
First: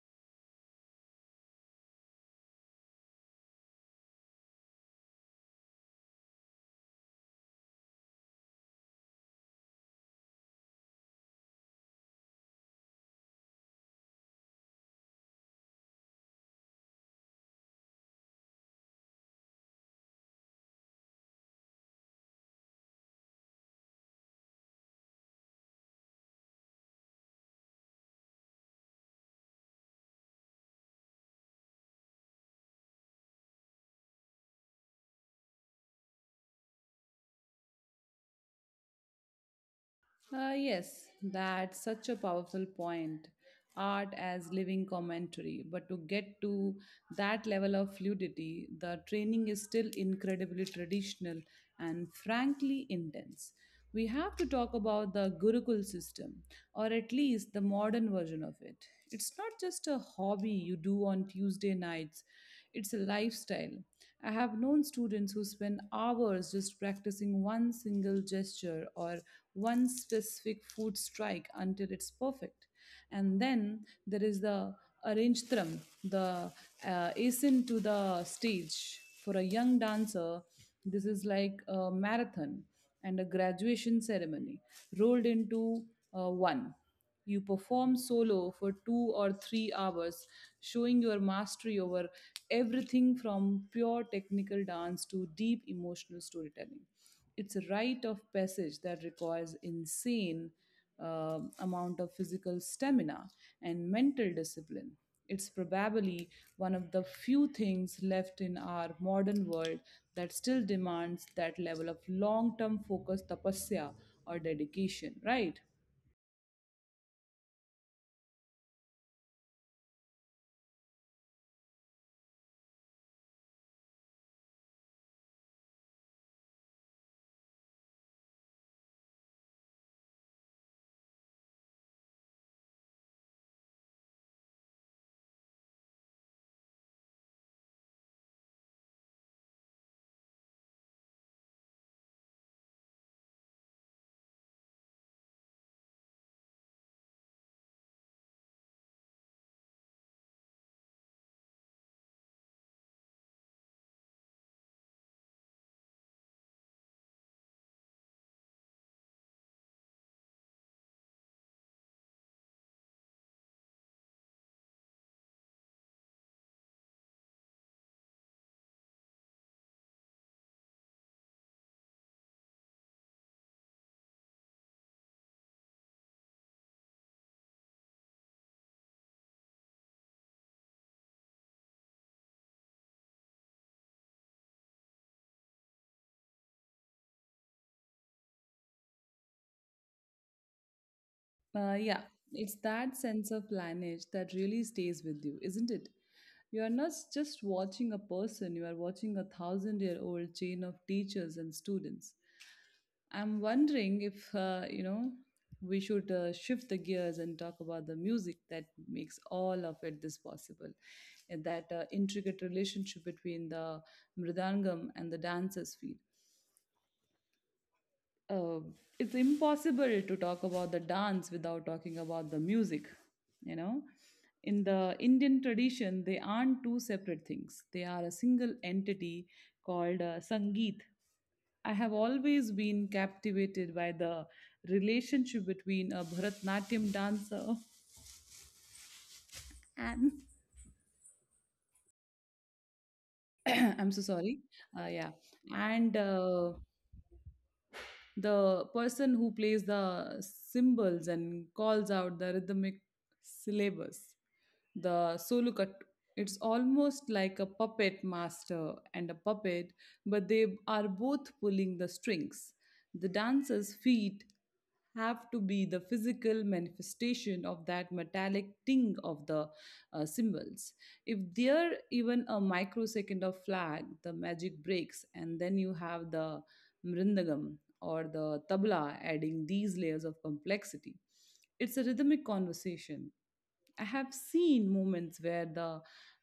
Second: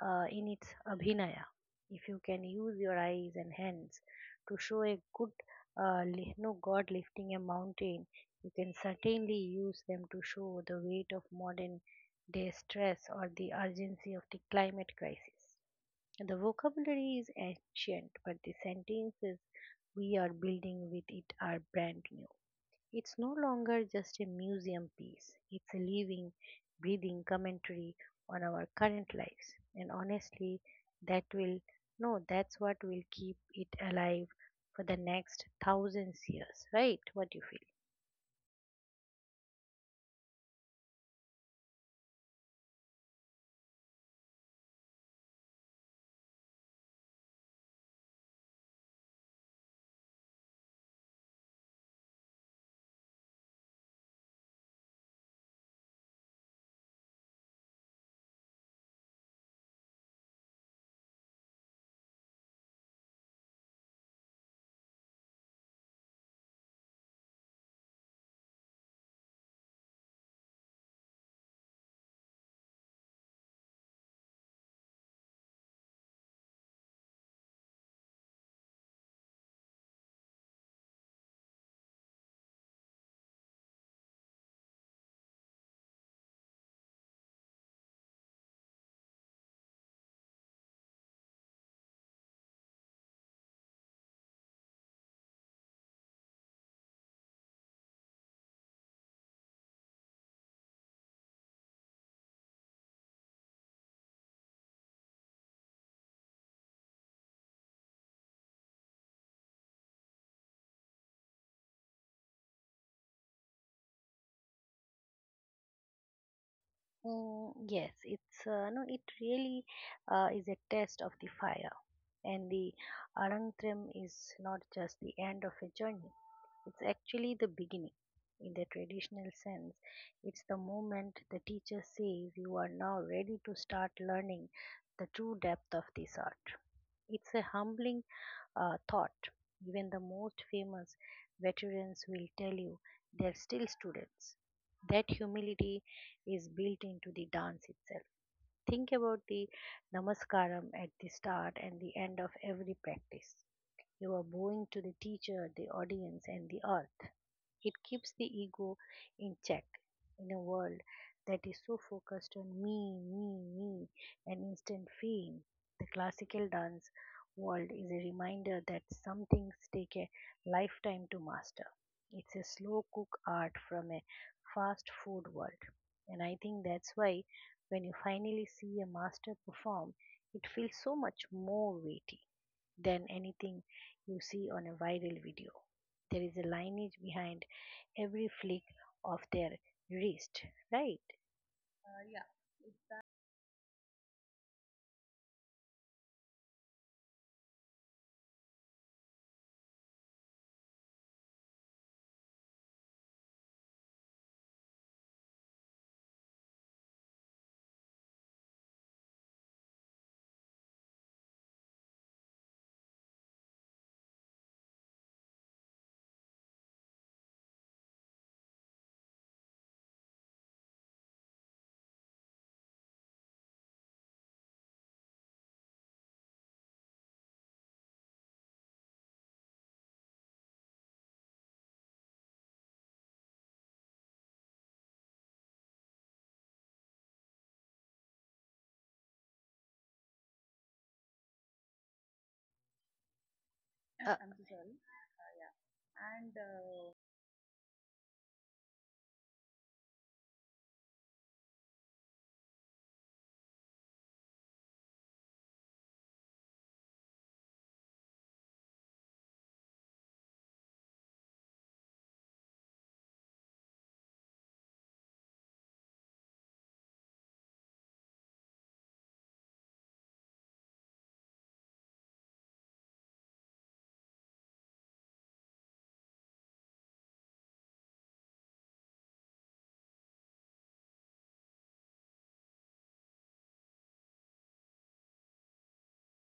S2: in its abhinaya. If you can use your eyes and hands to show a good li- no god lifting a mountain, you can certainly use them to show the weight of modern day stress or the urgency of the climate crisis. The vocabulary is ancient, but the sentences we are building with it are brand new. It's no longer just a museum piece, it's a living, breathing commentary on our current lives. And honestly, that will, no, that's what will keep it alive for the next thousands years, right? What do you feel?
S1: Yes, that's such a powerful point. Art as living commentary. But to get to that level of fluidity, the training is still incredibly traditional and frankly intense. We have to talk about the Gurukul system, or at least the modern version of it. It's not just a hobby you do on Tuesday nights, it's a lifestyle. I have known students who spend hours just practicing one single gesture or one specific food strike until it's perfect. And then there is the arrangetram, the ascent to the stage. For a young dancer, this is like a marathon and a graduation ceremony rolled into one. You perform solo for two or three hours, showing your mastery over everything from pure technical dance to deep emotional storytelling. It's a rite of passage that requires insane amount of physical stamina and mental discipline. It's probably one of the few things left in our modern world that still demands that level of long term focus, tapasya, or dedication, right?
S2: Mm, yes, it's no, it really is a test of the fire. And the Anantram is not just the end of a journey, it's actually the beginning. In the traditional sense, it's the moment the teacher says you are now ready to start learning the true depth of this art. It's a humbling thought. Even the most famous veterans will tell you they're still students. That humility is built into the dance itself. Think about the namaskaram at the start and the end of every practice. You are bowing to the teacher, the audience, and the earth. It keeps the ego in check in a world that is so focused on me, me, me, and instant fame. The classical dance world is a reminder that some things take a lifetime to master. It's a slow cook art from a fast food world. And I think that's why when you finally see a master perform, it feels so much more weighty than anything you see on a viral video. There is a lineage behind every flick of their wrist, right?
S1: Yeah, it's that sense of lineage that really stays with you, isn't it? You are not just watching a person, you are watching a thousand year old chain of teachers and students. I'm wondering if, we should shift the gears and talk about the music that makes all of it this possible. And that intricate relationship between the mridangam and the dancer's feet. uh, it's impossible to talk about the dance without talking about the music. you know in the Indian tradition, they aren't two separate things, they are a single entity called sangeet. I have always been captivated by the relationship between a Bharatnatyam dancer <laughs> and <coughs> <clears throat> I'm so
S2: Uh,
S1: sorry. Yeah and
S2: oh,
S1: The person who plays the cymbals and calls out the rhythmic syllables, the solukat. It's almost like a puppet master and a puppet, but they are both pulling the strings. The dancer's feet have to be the physical manifestation of that metallic ting of the symbols. If there even a microsecond of flag, the magic breaks, and then you have the mrindagam or the tabla, adding these layers of complexity. It's a rhythmic conversation. I have seen moments where the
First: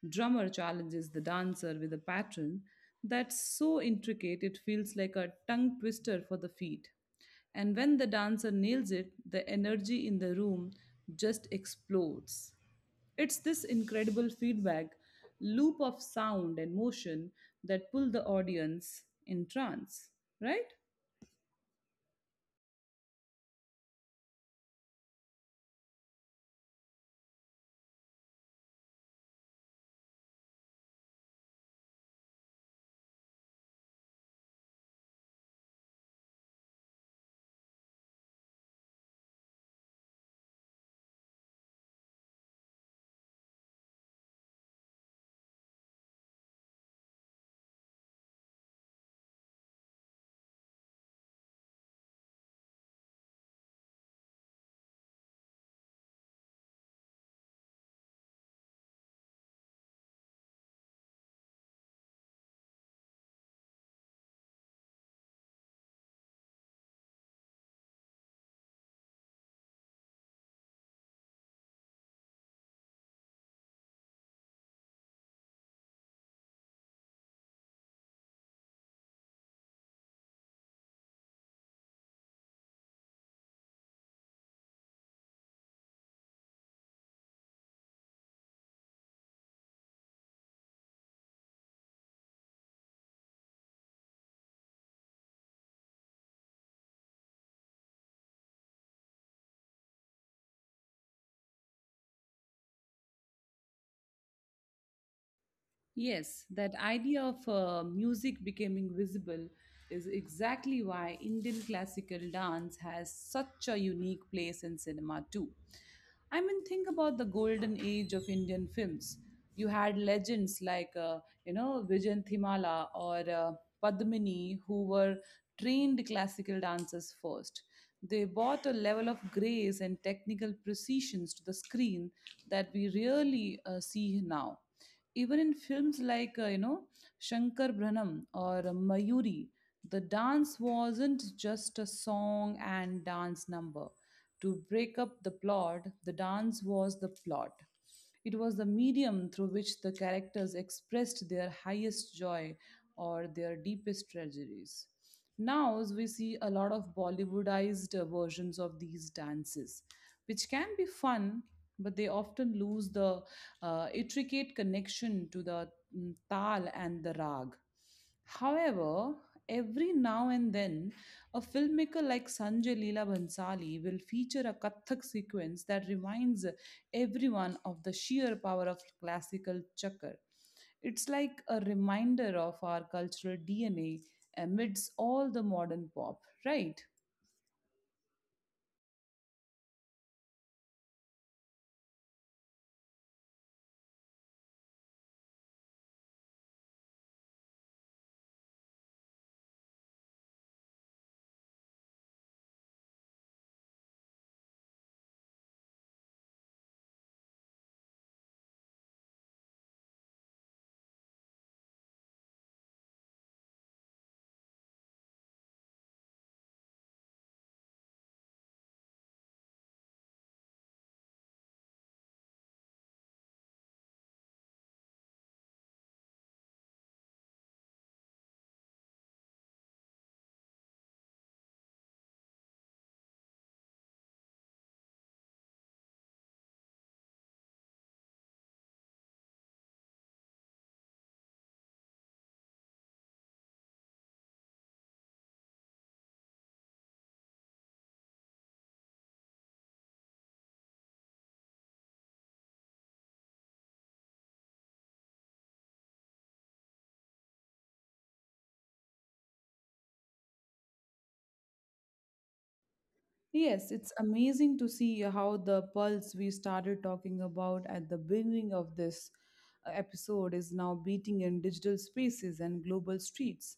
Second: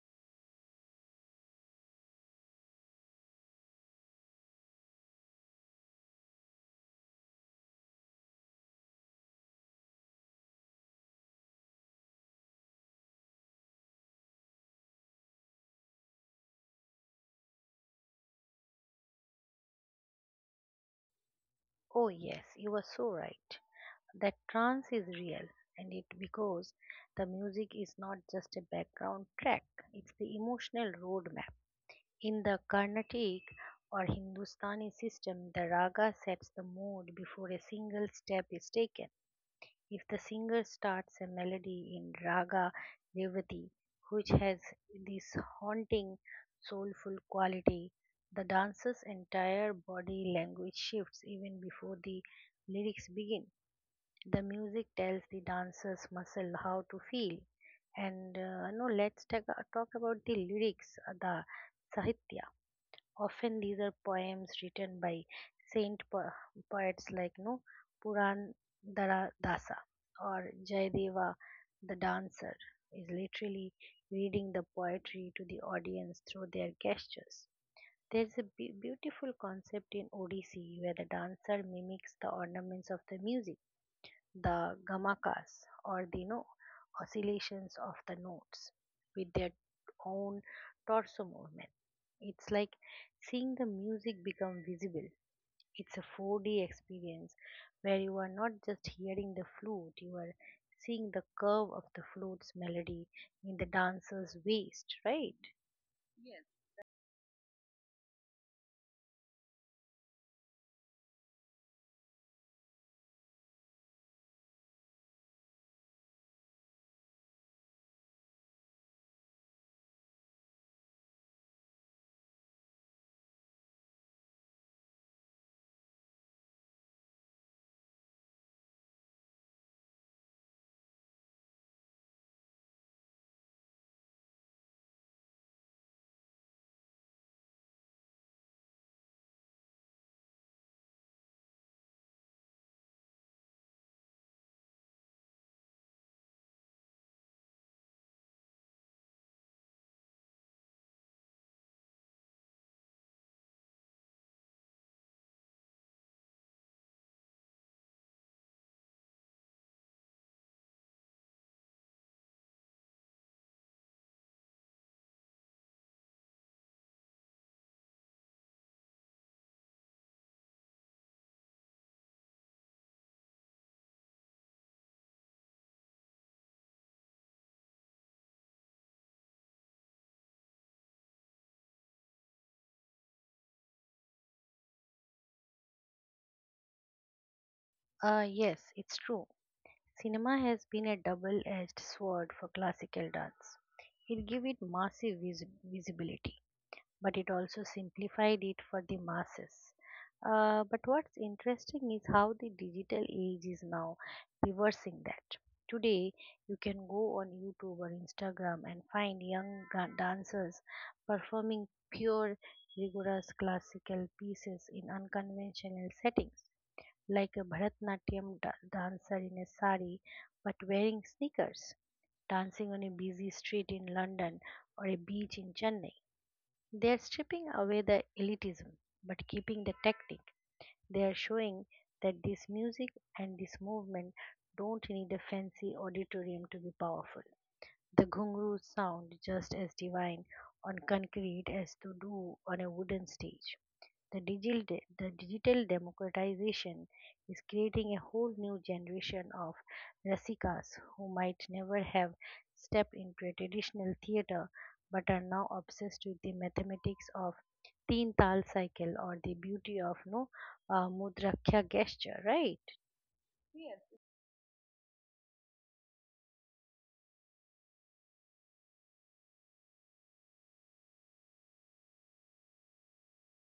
S1: drummer challenges the dancer with a pattern that's so intricate it feels like a tongue twister for the feet. And when the dancer nails it, the energy in the room just explodes. It's this incredible feedback loop of sound and motion that pull the audience in trance, right?
S2: oh, yes, you are so right. That trance is real, and it because the music is not just a background track, it's the emotional roadmap. In the Carnatic or Hindustani system, the raga sets the mood before a single step is taken. If the singer starts a melody in Raga Revati, which has this haunting, soulful quality, the dancer's entire body language shifts even before the lyrics begin. The music tells the dancer's muscle how to feel. And talk about the lyrics, the sahitya. Often these are poems written by saint po- poets like no Puran Dara Dasa or Jayadeva. The dancer is literally reading the poetry to the audience through their gestures. There's a beautiful concept in Odissi where the dancer mimics the ornaments of the music, the gamakas or the no oscillations of the notes with their own torso movement. It's like seeing the music become visible. It's a 4D experience where you are not just hearing the flute, you are seeing the curve of the flute's melody in the dancer's waist, right?
S1: Yes,
S2: Yes.
S1: that idea of music becoming visible is exactly why Indian classical dance has such a unique place in cinema, too. I mean, think about the golden age of Indian films. You had legends like, Vijayan Thimala or Padmini, who were trained classical dancers first. They brought a level of grace and technical precisions to the screen that we rarely see now. Even in films like, Shankar Branham or Mayuri, the dance wasn't just a song and dance number. To break up the plot, the dance was the plot. It was the medium through which the characters expressed their highest joy or their deepest tragedies. Now, as we see a lot of Bollywoodized versions of these dances, which can be fun, but they often lose the intricate connection to the tal and the rag. However, every now and then, a filmmaker like Sanjay Leela Bhansali will feature a Kathak sequence that reminds everyone of the sheer power of classical chakar. It's like a reminder of our cultural DNA amidst all the modern pop, right?
S2: Yes, it's true. Cinema has been a double edged sword for classical dance. It gives it massive visibility, but it also simplified it for the masses. But what's interesting is how the digital age is now reversing that. Today, you can go on YouTube or Instagram and find young dancers performing pure, rigorous classical pieces in unconventional settings, like a Bharatnatyam dancer in a sari but wearing sneakers, dancing on a busy street in London or a beach in Chennai. They are stripping away the elitism but keeping the tactic. They are showing that this music and this movement don't need a fancy auditorium to be powerful. The ghungroos sound just as divine on concrete as to do on a wooden stage. The, digital, the digital democratization is creating a whole new generation of Rasikas who might never have stepped into a traditional theater but are now obsessed with the mathematics of teen tal cycle or the beauty of no mudrakya gesture, right?
S1: Yes,
S2: Yes.
S1: it's amazing to see how the pulse we started talking about at the beginning of this episode is now beating in digital spaces and global streets.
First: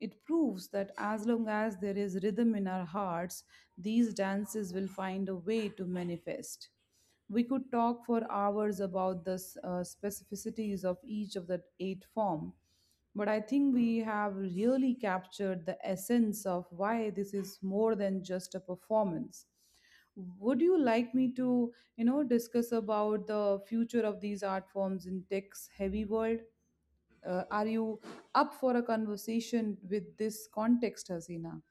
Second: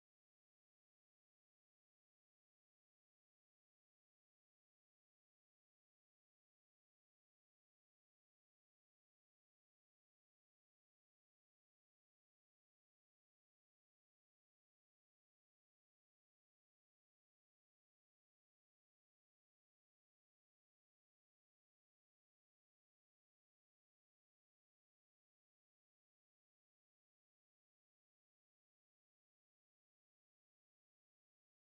S1: It proves that as long as there is rhythm in our hearts, these dances will find a way to manifest. We could talk for hours about the specificities of each of the eight form, but I think we have really captured the essence of why this is more than just a performance. Would you like me to, you know, discuss about the future of these art forms in tech's heavy world? Are you up for a conversation with this context, Hasina?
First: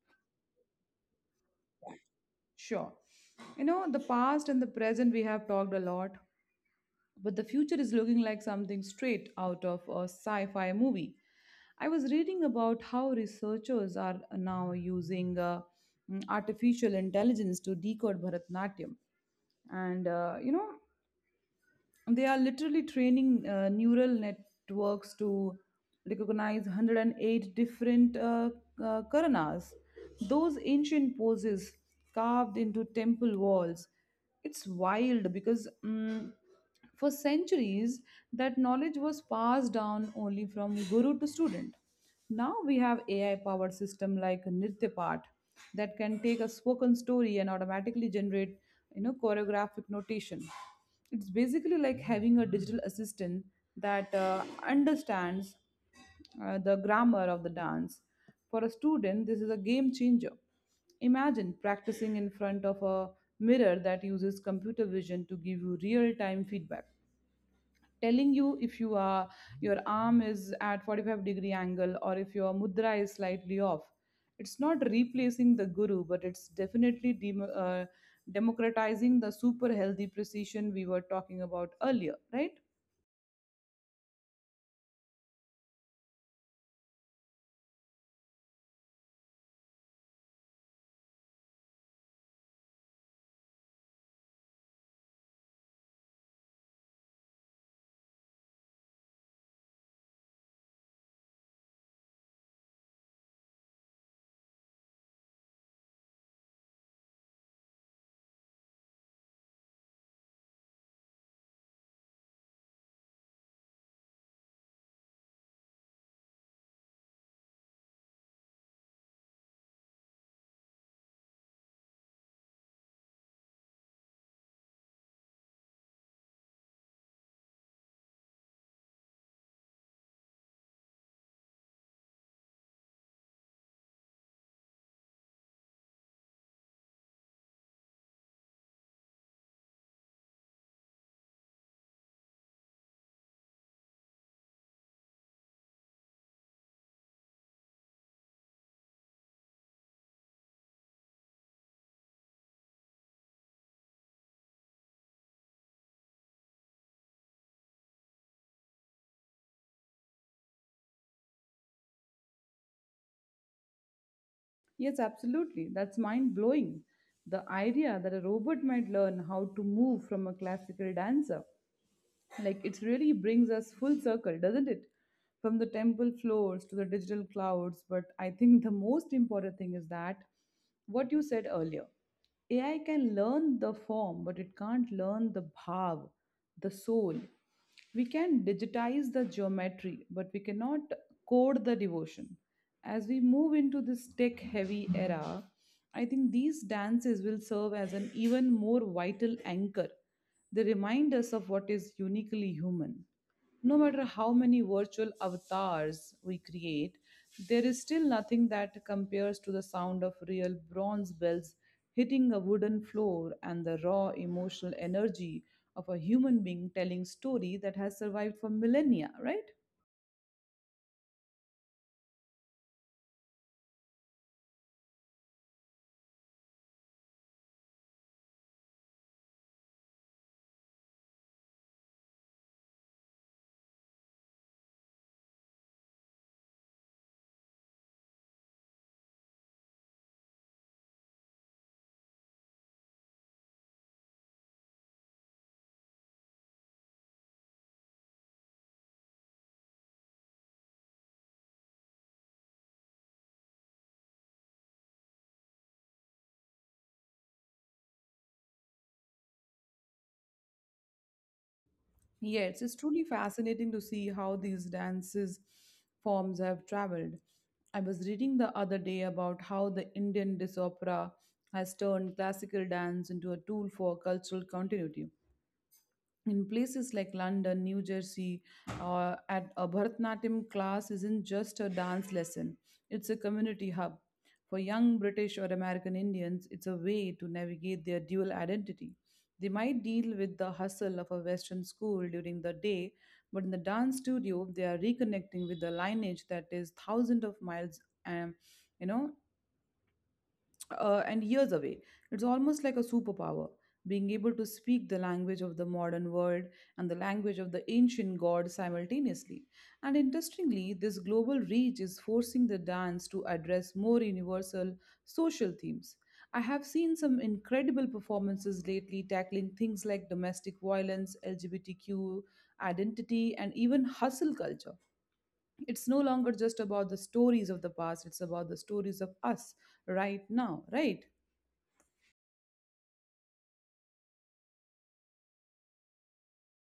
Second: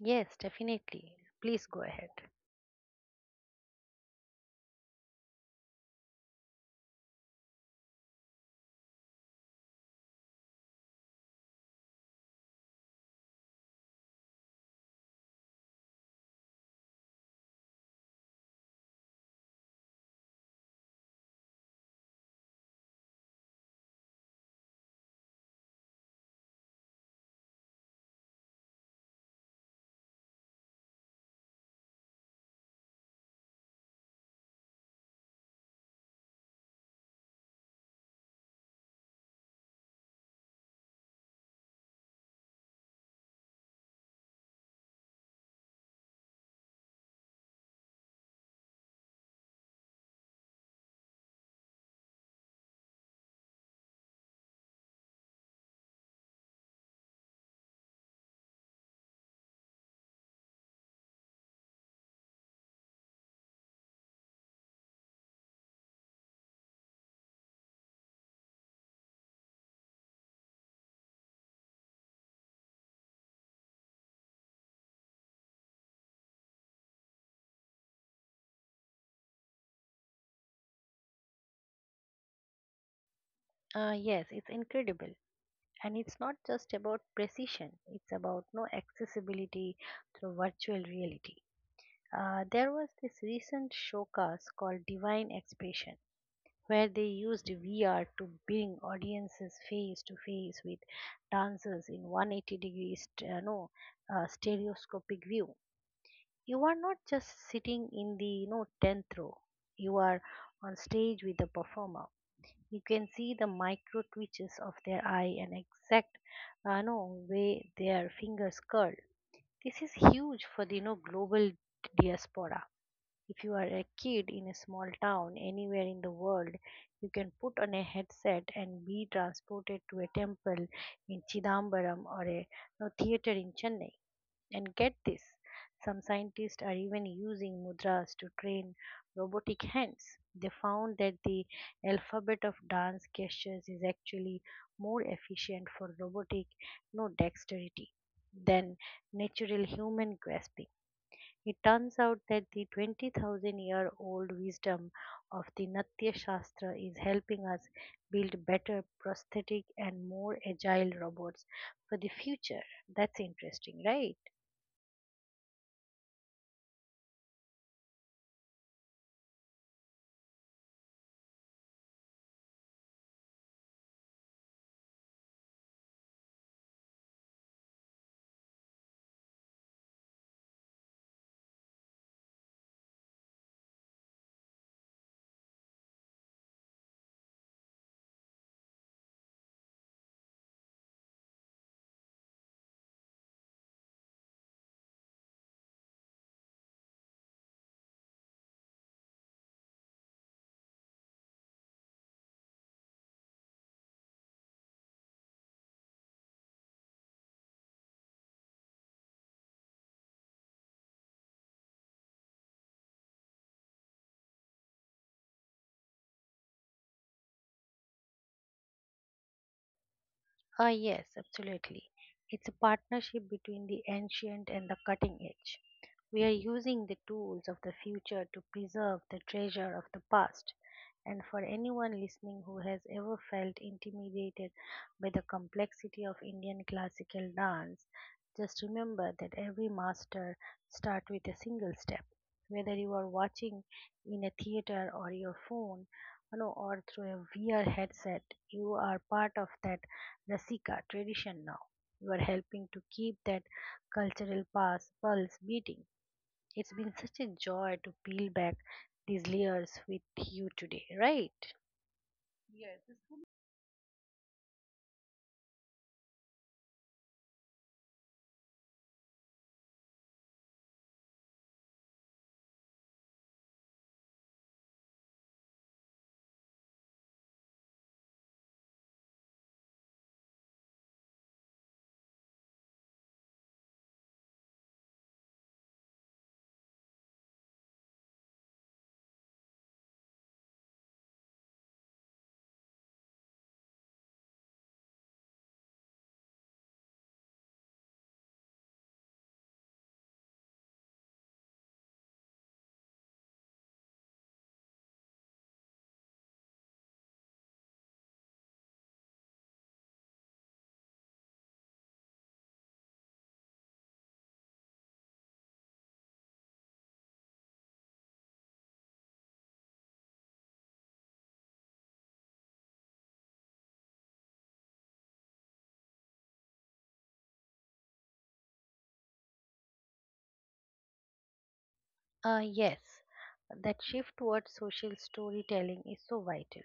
S2: Yes, definitely. Please go ahead.
S1: Sure. You know, the past and the present we have talked a lot, but the future is looking like something straight out of a sci fi movie. I was reading about how researchers are now using artificial intelligence to decode Bharatanatyam. And you know, they are literally training neural networks to recognize 108 different karanas, those ancient poses carved into temple walls. It's wild because, for centuries, that knowledge was passed down only from guru to student. Now we have AI powered system like Nrityapart that can take a spoken story and automatically generate, you know, choreographic notation. It's basically like having a digital assistant that understands the grammar of the dance. For a student, this is a game changer. Imagine practicing in front of a mirror that uses computer vision to give you real time feedback, telling you if your arm is at 45-degree angle or if your mudra is slightly off. It's not replacing the guru, but it's definitely democratizing the super healthy precision we were talking about earlier, right?
S2: Yes, it's incredible. And it's not just about precision, it's about no accessibility through virtual reality. There was this recent showcase called Divine Expression, where they used VR to bring audiences face to face with dancers in 180 degrees, st- no, stereoscopic view. You are not just sitting in the you know, 10th row, you are on stage with the performer. You can see the micro twitches of their eye and exact no, way their fingers curl. This is huge for the you know, global diaspora. If you are a kid in a small town anywhere in the world, you can put on a headset and be transported to a temple in Chidambaram or a no, theater in Chennai. And get this, some scientists are even using mudras to train robotic hands. They found that the alphabet of dance gestures is actually more efficient for robotic no dexterity than natural human grasping. It turns out that the 20,000 year old wisdom of the Natya Shastra is helping us build better prosthetic and more agile robots for the future. That's interesting, right?
S1: Yes, absolutely, that's mind blowing. The idea that a robot might learn how to move from a classical dancer. Like, it really brings us full circle, doesn't it? From the temple floors to the digital clouds. But I think the most important thing is that what you said earlier, AI can learn the form, but it can't learn the bhav, the soul. We can digitize the geometry, but we cannot code the devotion. As we move into this tech heavy era, I think these dances will serve as an even more vital anchor. They remind us of what is uniquely human. No matter how many virtual avatars we create, there is still nothing that compares to the sound of real bronze bells hitting a wooden floor and the raw emotional energy of a human being telling story that has survived for millennia, right?
S2: Ah, yes, absolutely. It's a partnership between the ancient and the cutting edge. We are using the tools of the future to preserve the treasure of the past. And for anyone listening who has ever felt intimidated by the complexity of Indian classical dance, just remember that every master starts with a single step. Whether you are watching in a theater or your phone, you know, or through a VR headset, you are part of that Rasika tradition now. You are helping to keep that pulse beating. It's been such a joy to peel back these layers with you today, right?
S1: Yes, it's truly fascinating to see how these dances forms have traveled. I was reading the other day about how the Indian dance opera has turned classical dance into a tool for cultural continuity in places like London, New Jersey. At a Bharatanatyam class isn't just a dance lesson, it's a community hub. For young British or American Indians, it's a way to navigate their dual identity. They might deal with the hustle of a Western school during the day, but in the dance studio, they are reconnecting with the lineage that is thousands of miles, um, you know, and years away. It's almost like a superpower, being able to speak the language of the modern world and the language of the ancient gods simultaneously. And interestingly, this global reach is forcing the dance to address more universal social themes. I have seen some incredible performances lately tackling things like domestic violence, LGBTQ identity, and even hustle culture. It's no longer just about the stories of the past, it's about the stories of us right now, right?
S2: Yes, that shift towards social storytelling is so vital.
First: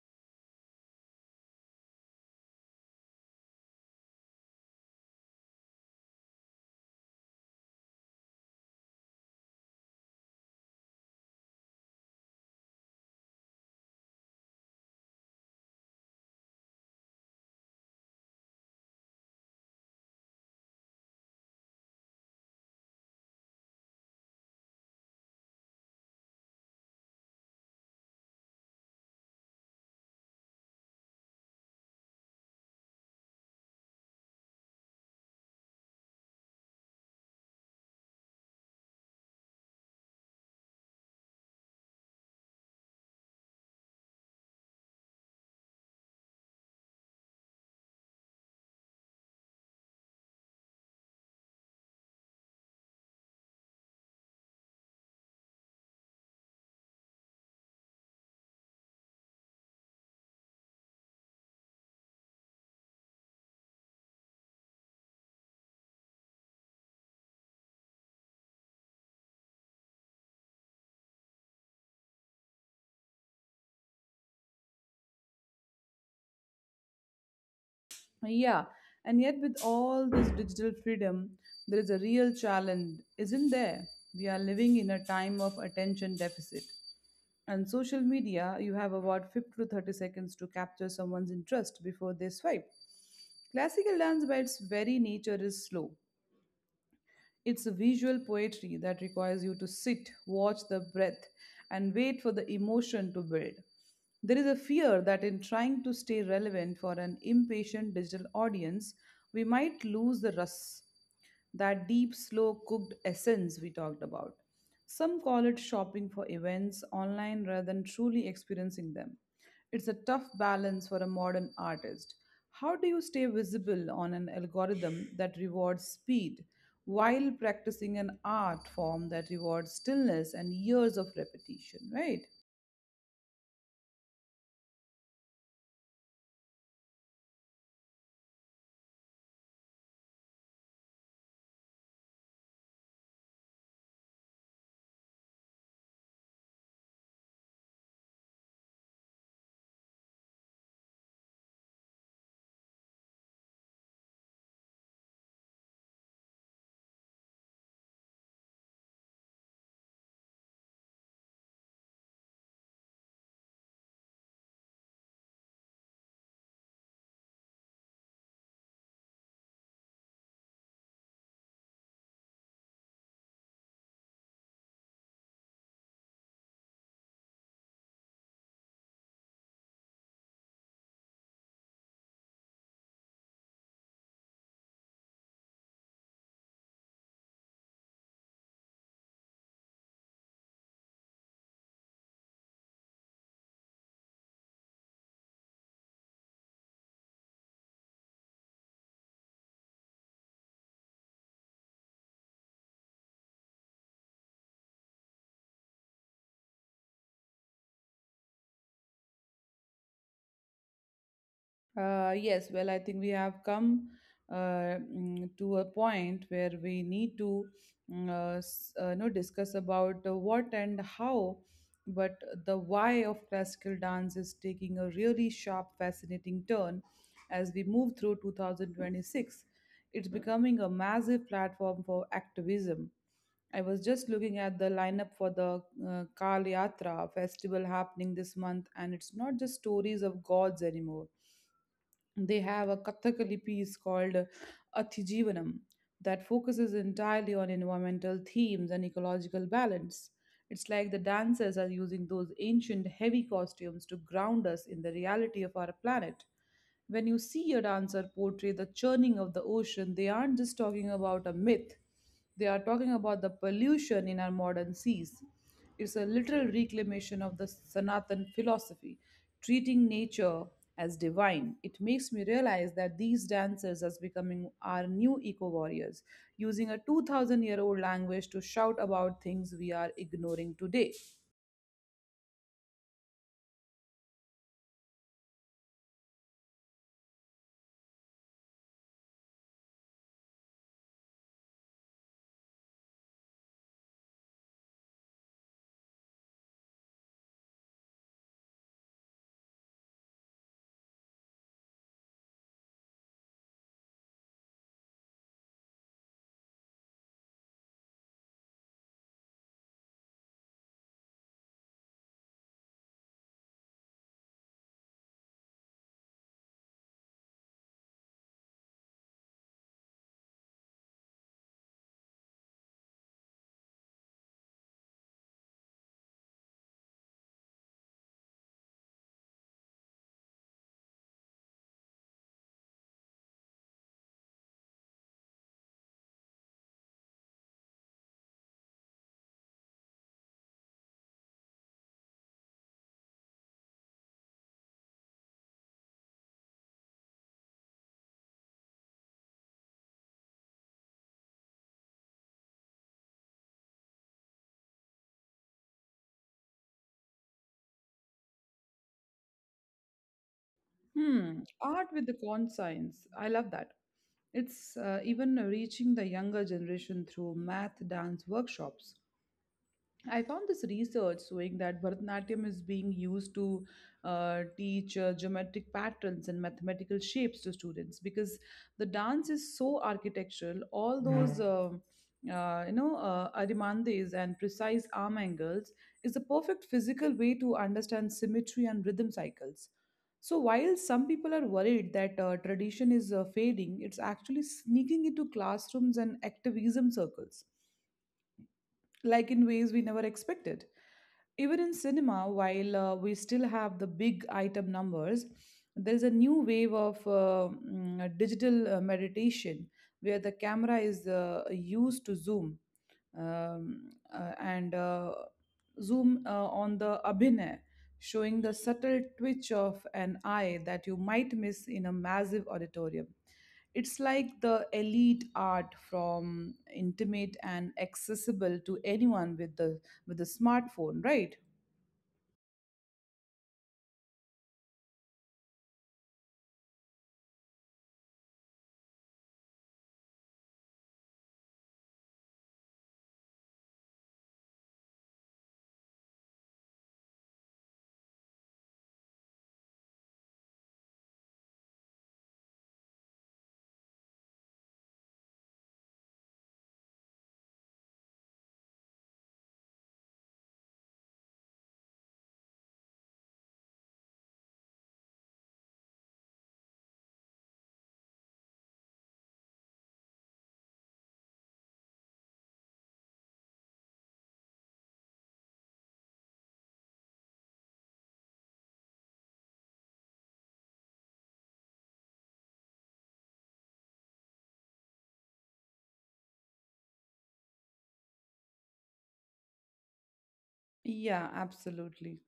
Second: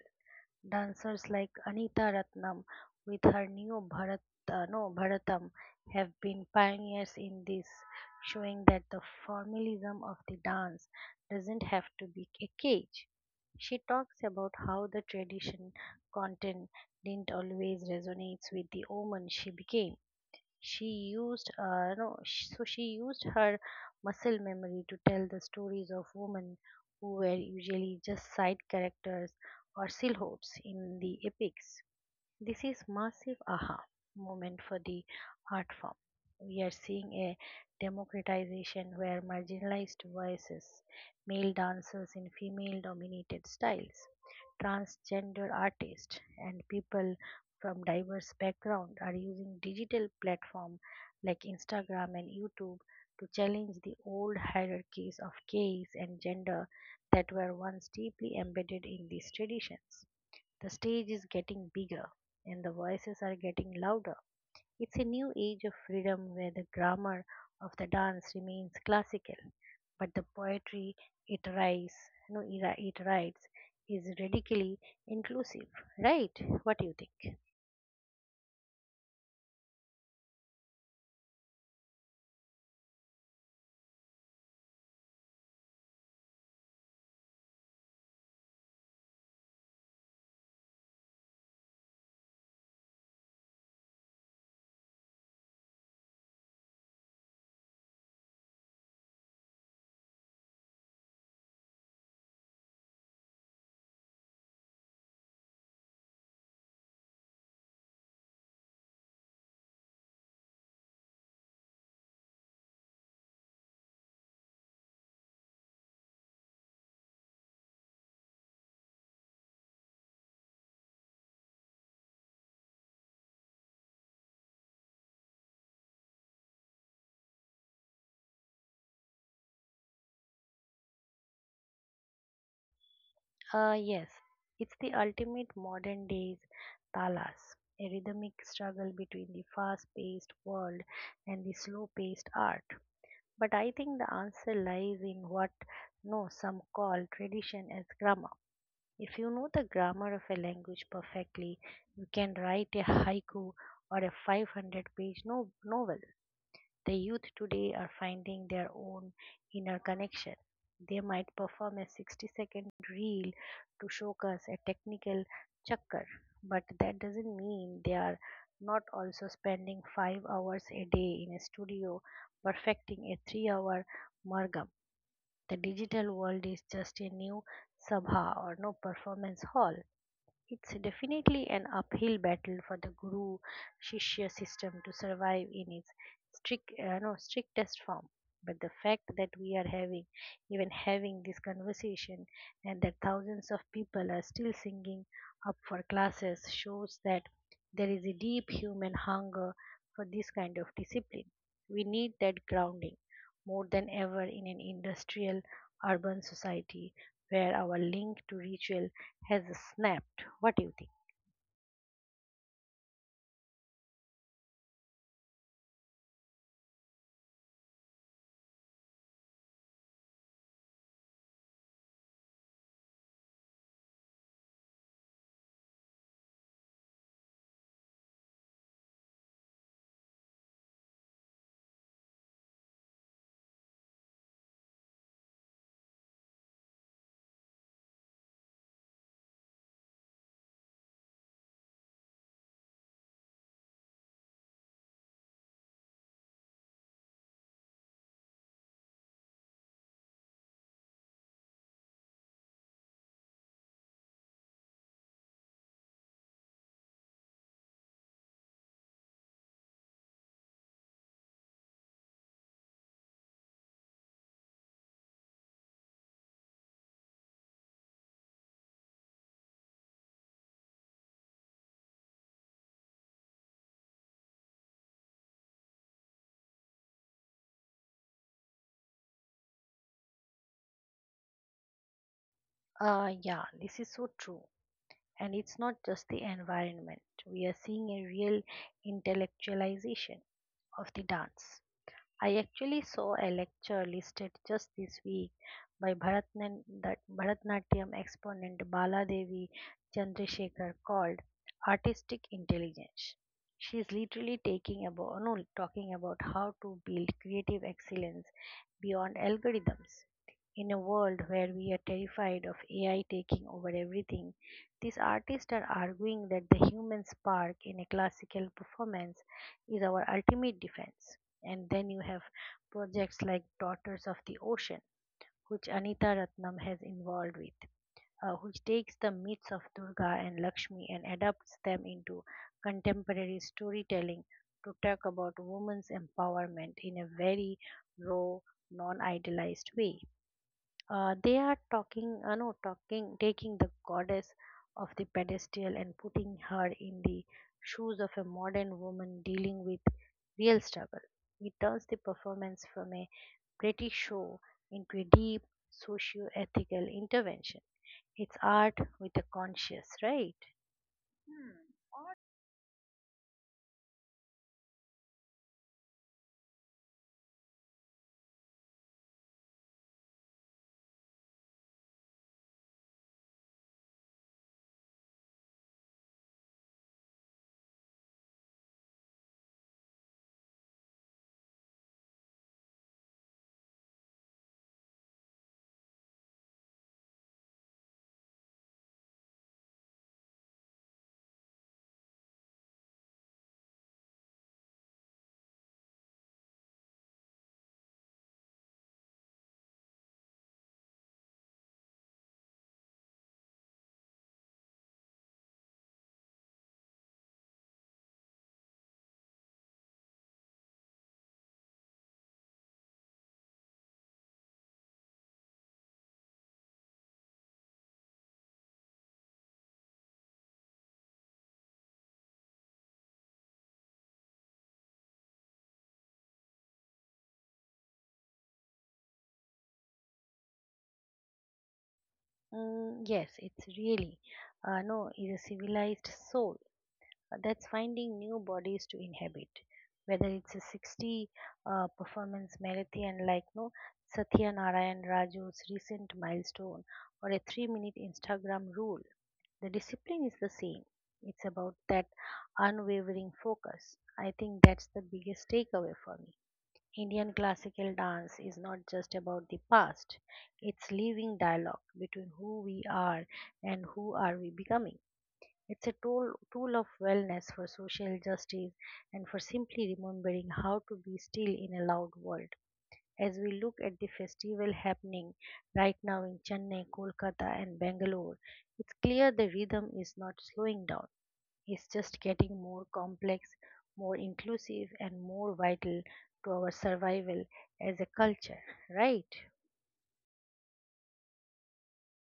S2: Dancers like Anita Ratnam with her new Bharat, no, Bharatam have been pioneers in this, showing that the formalism of the dance doesn't have to be a cage. She talks about how the tradition content didn't always resonate with the woman she became. She used so she used her muscle memory to tell the stories of women who were usually just side characters or silhouettes in the epics. This is massive aha moment for the art form. We are seeing a democratization where marginalized voices, male dancers in female dominated styles, transgender artists, and people from diverse backgrounds are using digital platforms like Instagram and YouTube to challenge the old hierarchies of gaze and gender that were once deeply embedded in these traditions. The stage is getting bigger and the voices are getting louder. It's a new age of freedom where the grammar of the dance remains classical, but the poetry it writes, no, it writes is radically inclusive, right? What do you think?
S1: Yeah, and yet with all this digital freedom, there is a real challenge, isn't there? We are living in a time of attention deficit. And social media, you have about 50 to 30 seconds to capture someone's interest before they swipe. Classical dance, by its very nature, is slow. It's a visual poetry that requires you to sit, watch the breath, and wait for the emotion to build. There is a fear that in trying to stay relevant for an impatient digital audience, we might lose the rus, that deep, slow cooked essence we talked about. Some call it shopping for events online rather than truly experiencing them. It's a tough balance for a modern artist. How do you stay visible on an algorithm that rewards speed while practicing an art form that rewards stillness and years of repetition, right?
S2: Yes, it's the ultimate modern day's talas, a rhythmic struggle between the fast paced world and the slow paced art. But I think the answer lies in what no some call tradition as grammar. If you know the grammar of a language perfectly, you can write a haiku or a 500 page novel. The youth today are finding their own inner connection. They might perform a 60-second reel to showcase a technical chakkar, but that doesn't mean they are not also spending 5 hours a day in a studio perfecting a 3-hour margam. The digital world is just a new sabha or no performance hall. It's definitely an uphill battle for the guru shishya system to survive in its strict, no, strictest form. But the fact that we are even having this conversation, and that thousands of people are still singing up for classes shows that there is a deep human hunger for this kind of discipline. We need that grounding more than ever in an industrial urban society where our link to ritual has snapped. What do you think?
S1: Yes, well, I think we have come to a point where we need to you know, discuss about the what and how, but the why of classical dance is taking a really sharp, fascinating turn as we move through 2026. It's becoming a massive platform for activism. I was just looking at the lineup for the Kal Yatra festival happening this month, and it's not just stories of gods anymore. They have a Kathakali piece called Athijivanam that focuses entirely on environmental themes and ecological balance. It's like the dancers are using those ancient heavy costumes to ground us in the reality of our planet. When you see a dancer portray the churning of the ocean, they aren't just talking about a myth. They are talking about the pollution in our modern seas. It's a literal reclamation of the Sanatan philosophy, treating nature as divine. It makes me realize that these dancers as becoming our new eco warriors, using a 2000-year-old language to shout about things we are ignoring today.
S2: Yeah, this is so true. And it's not just the environment. We are seeing a real intellectualization of the dance. I actually saw a lecture listed just this week by Bharatnan, that Bharatnatyam exponent Baladevi Chandrasekhar called Artistic Intelligence. She is literally taking about, no, talking about how to build creative excellence beyond algorithms. In a world where we are terrified of AI taking over everything, these artists are arguing that the human spark in a classical performance is our ultimate defense. And then you have projects like Daughters of the Ocean, which Anita Ratnam has involved with, which takes the myths of Durga and Lakshmi and adapts them into contemporary storytelling to talk about women's empowerment in a very raw, non idealized way. They are talking, no, talking, taking the goddess of the pedestal and putting her in the shoes of a modern woman dealing with real struggle. It turns the performance from a pretty show into a deep socio-ethical intervention. It's art with a conscience, right?
S1: Hmm, art with the conscience. I love that. It's, even reaching the younger generation through math dance workshops. I found this research showing that Bharatanatyam is being used to teach geometric patterns and mathematical shapes to students because the dance is so architectural. All those, arimandes and precise arm angles is the perfect physical way to understand symmetry and rhythm cycles. So while some people are worried that tradition is fading, it's actually sneaking into classrooms and activism circles, like, in ways we never expected. Even in cinema, while we still have the big item numbers, there's a new wave of digital meditation, where the camera is used to zoom and zoom on the abhinay, showing the subtle twitch of an eye that you might miss in a massive auditorium. It's like the elite art from intimate and accessible to anyone with the with a smartphone, right?
S2: Mm, yes, it's really no, is a civilized soul that's finding new bodies to inhabit, whether it's a 60 performance marathon like no satya narayan raju's recent milestone or a 3-minute instagram rule, the discipline is the same. It's about that unwavering focus. I think that's the biggest takeaway for me. Indian classical dance is not just about the past, it's living dialogue between who we are and who are we becoming. It's a tool of wellness, for social justice, and for simply remembering how to be still in a loud world. As we look at the festival happening right now in Chennai, Kolkata, and Bangalore, it's clear the rhythm is not slowing down. It's just getting more complex, more inclusive, and more vital to our survival as a culture, right?
S1: Yeah, absolutely.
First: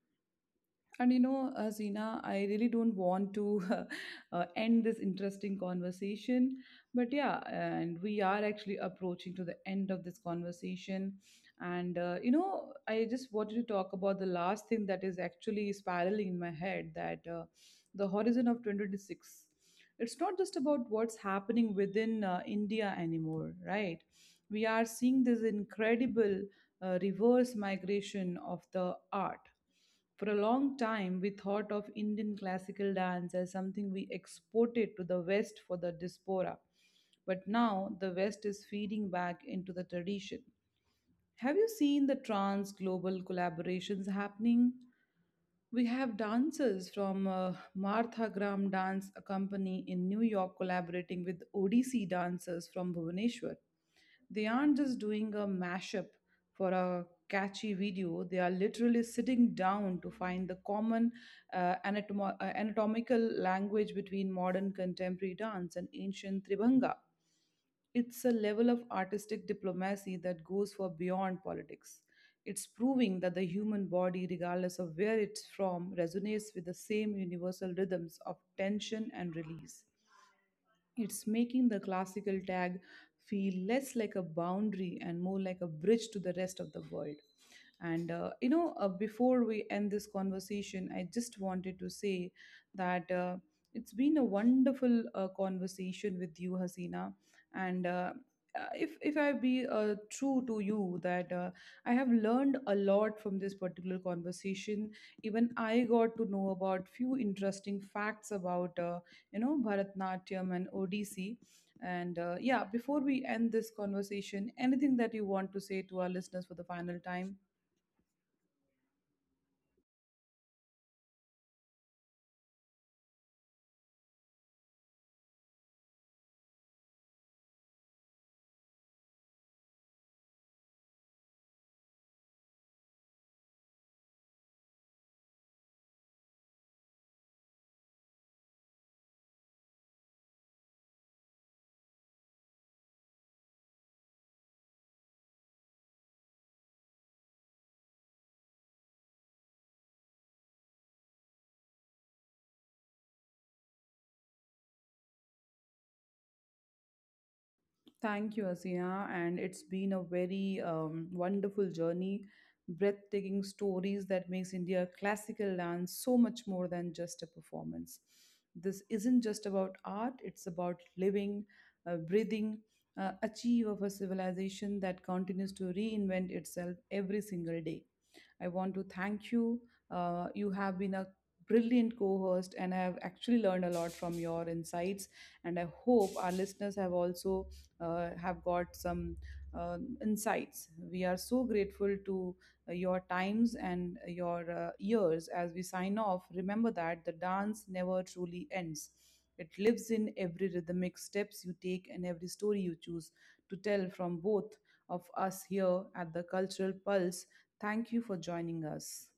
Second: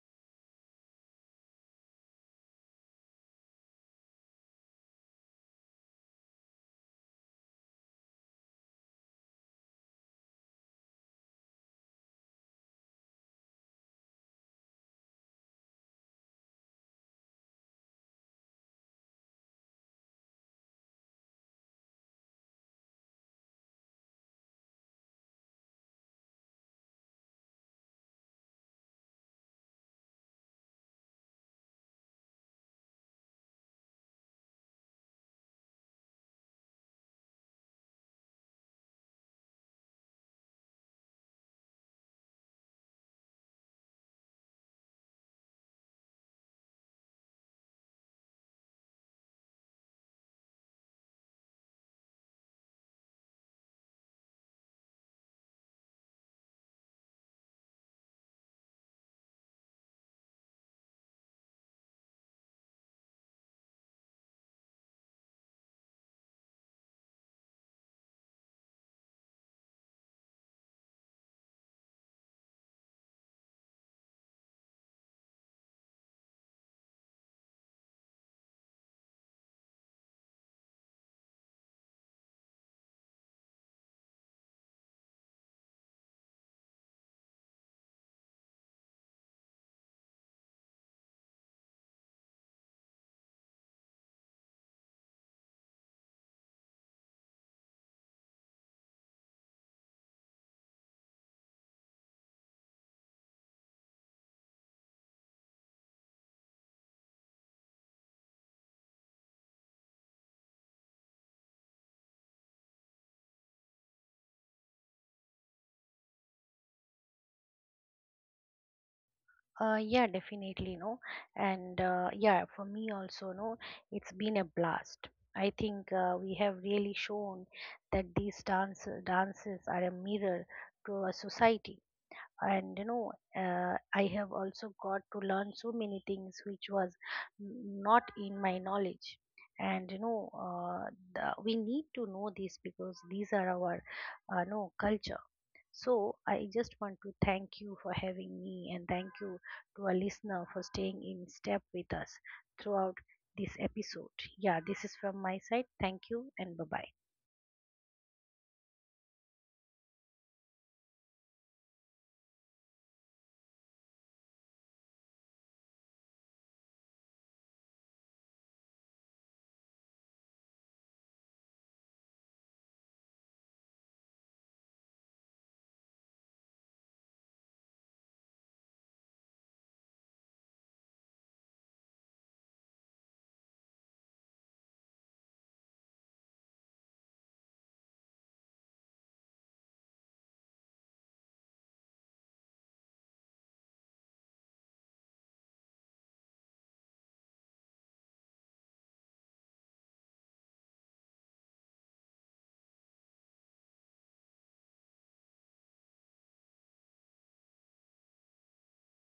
S1: And you know, Zina, I really don't want to <laughs> end this interesting conversation. But yeah, and we are actually approaching to the end of this conversation. And you know, I just wanted to talk about the last thing that is actually spiraling in my head that, the horizon of 2026. It's not just about what's happening within India anymore, right? We are seeing this incredible reverse migration of the art. For a long time, we thought of Indian classical dance as something we exported to the West for the diaspora. But now the West is feeding back into the tradition. Have you seen the trans global collaborations happening? We have dancers from Martha Graham Dance Company in New York collaborating with ODC dancers from Bhubaneswar. They aren't just doing a mashup for a catchy video, they are literally sitting down to find the common anatomical language between modern contemporary dance and ancient Tribhanga. It's a level of artistic diplomacy that goes for beyond politics. It's proving that the human body, regardless of where it's from, resonates with the same universal rhythms of tension and release. It's making the classical tag feel less like a boundary and more like a bridge to the rest of the world. And you know, before we end this conversation, I just wanted to say that it's been a wonderful conversation with you, Hasina. And if I be true to you, that I have learned a lot from this particular conversation. Even I got to know about few interesting facts about you know, Bharatnatyam and Odissi. And yeah, before we end this conversation, anything that you want to say to our listeners for the final time?
S2: Yeah, definitely, no. And yeah, for me also, no, it's been a blast. I think we have really shown that these dances are a mirror to our society. And you know, I have also got to learn so many things which was not in my knowledge. And you know, we need to know this because these are our, no culture. So I just want to thank you for having me and thank you to our listener for staying in step with us throughout this episode. Yeah, this is from my side. Thank you and bye bye.
S1: Thank you, Asina, and it's been a very wonderful journey. Breathtaking stories that makes India classical dance so much more than just a performance. This isn't just about art; it's about living, breathing, achieve of a civilization that continues to reinvent itself every single day. I want to thank you. You have been a brilliant co host, and I have actually learned a lot from your insights. And I hope our listeners have also have got some uh, insights. We are so grateful to your times and your ears as we sign off. Remember that the dance never truly ends. It lives in every rhythmic steps you take and every story you choose to tell from both of us here at the Cultural Pulse. Thank you for joining us.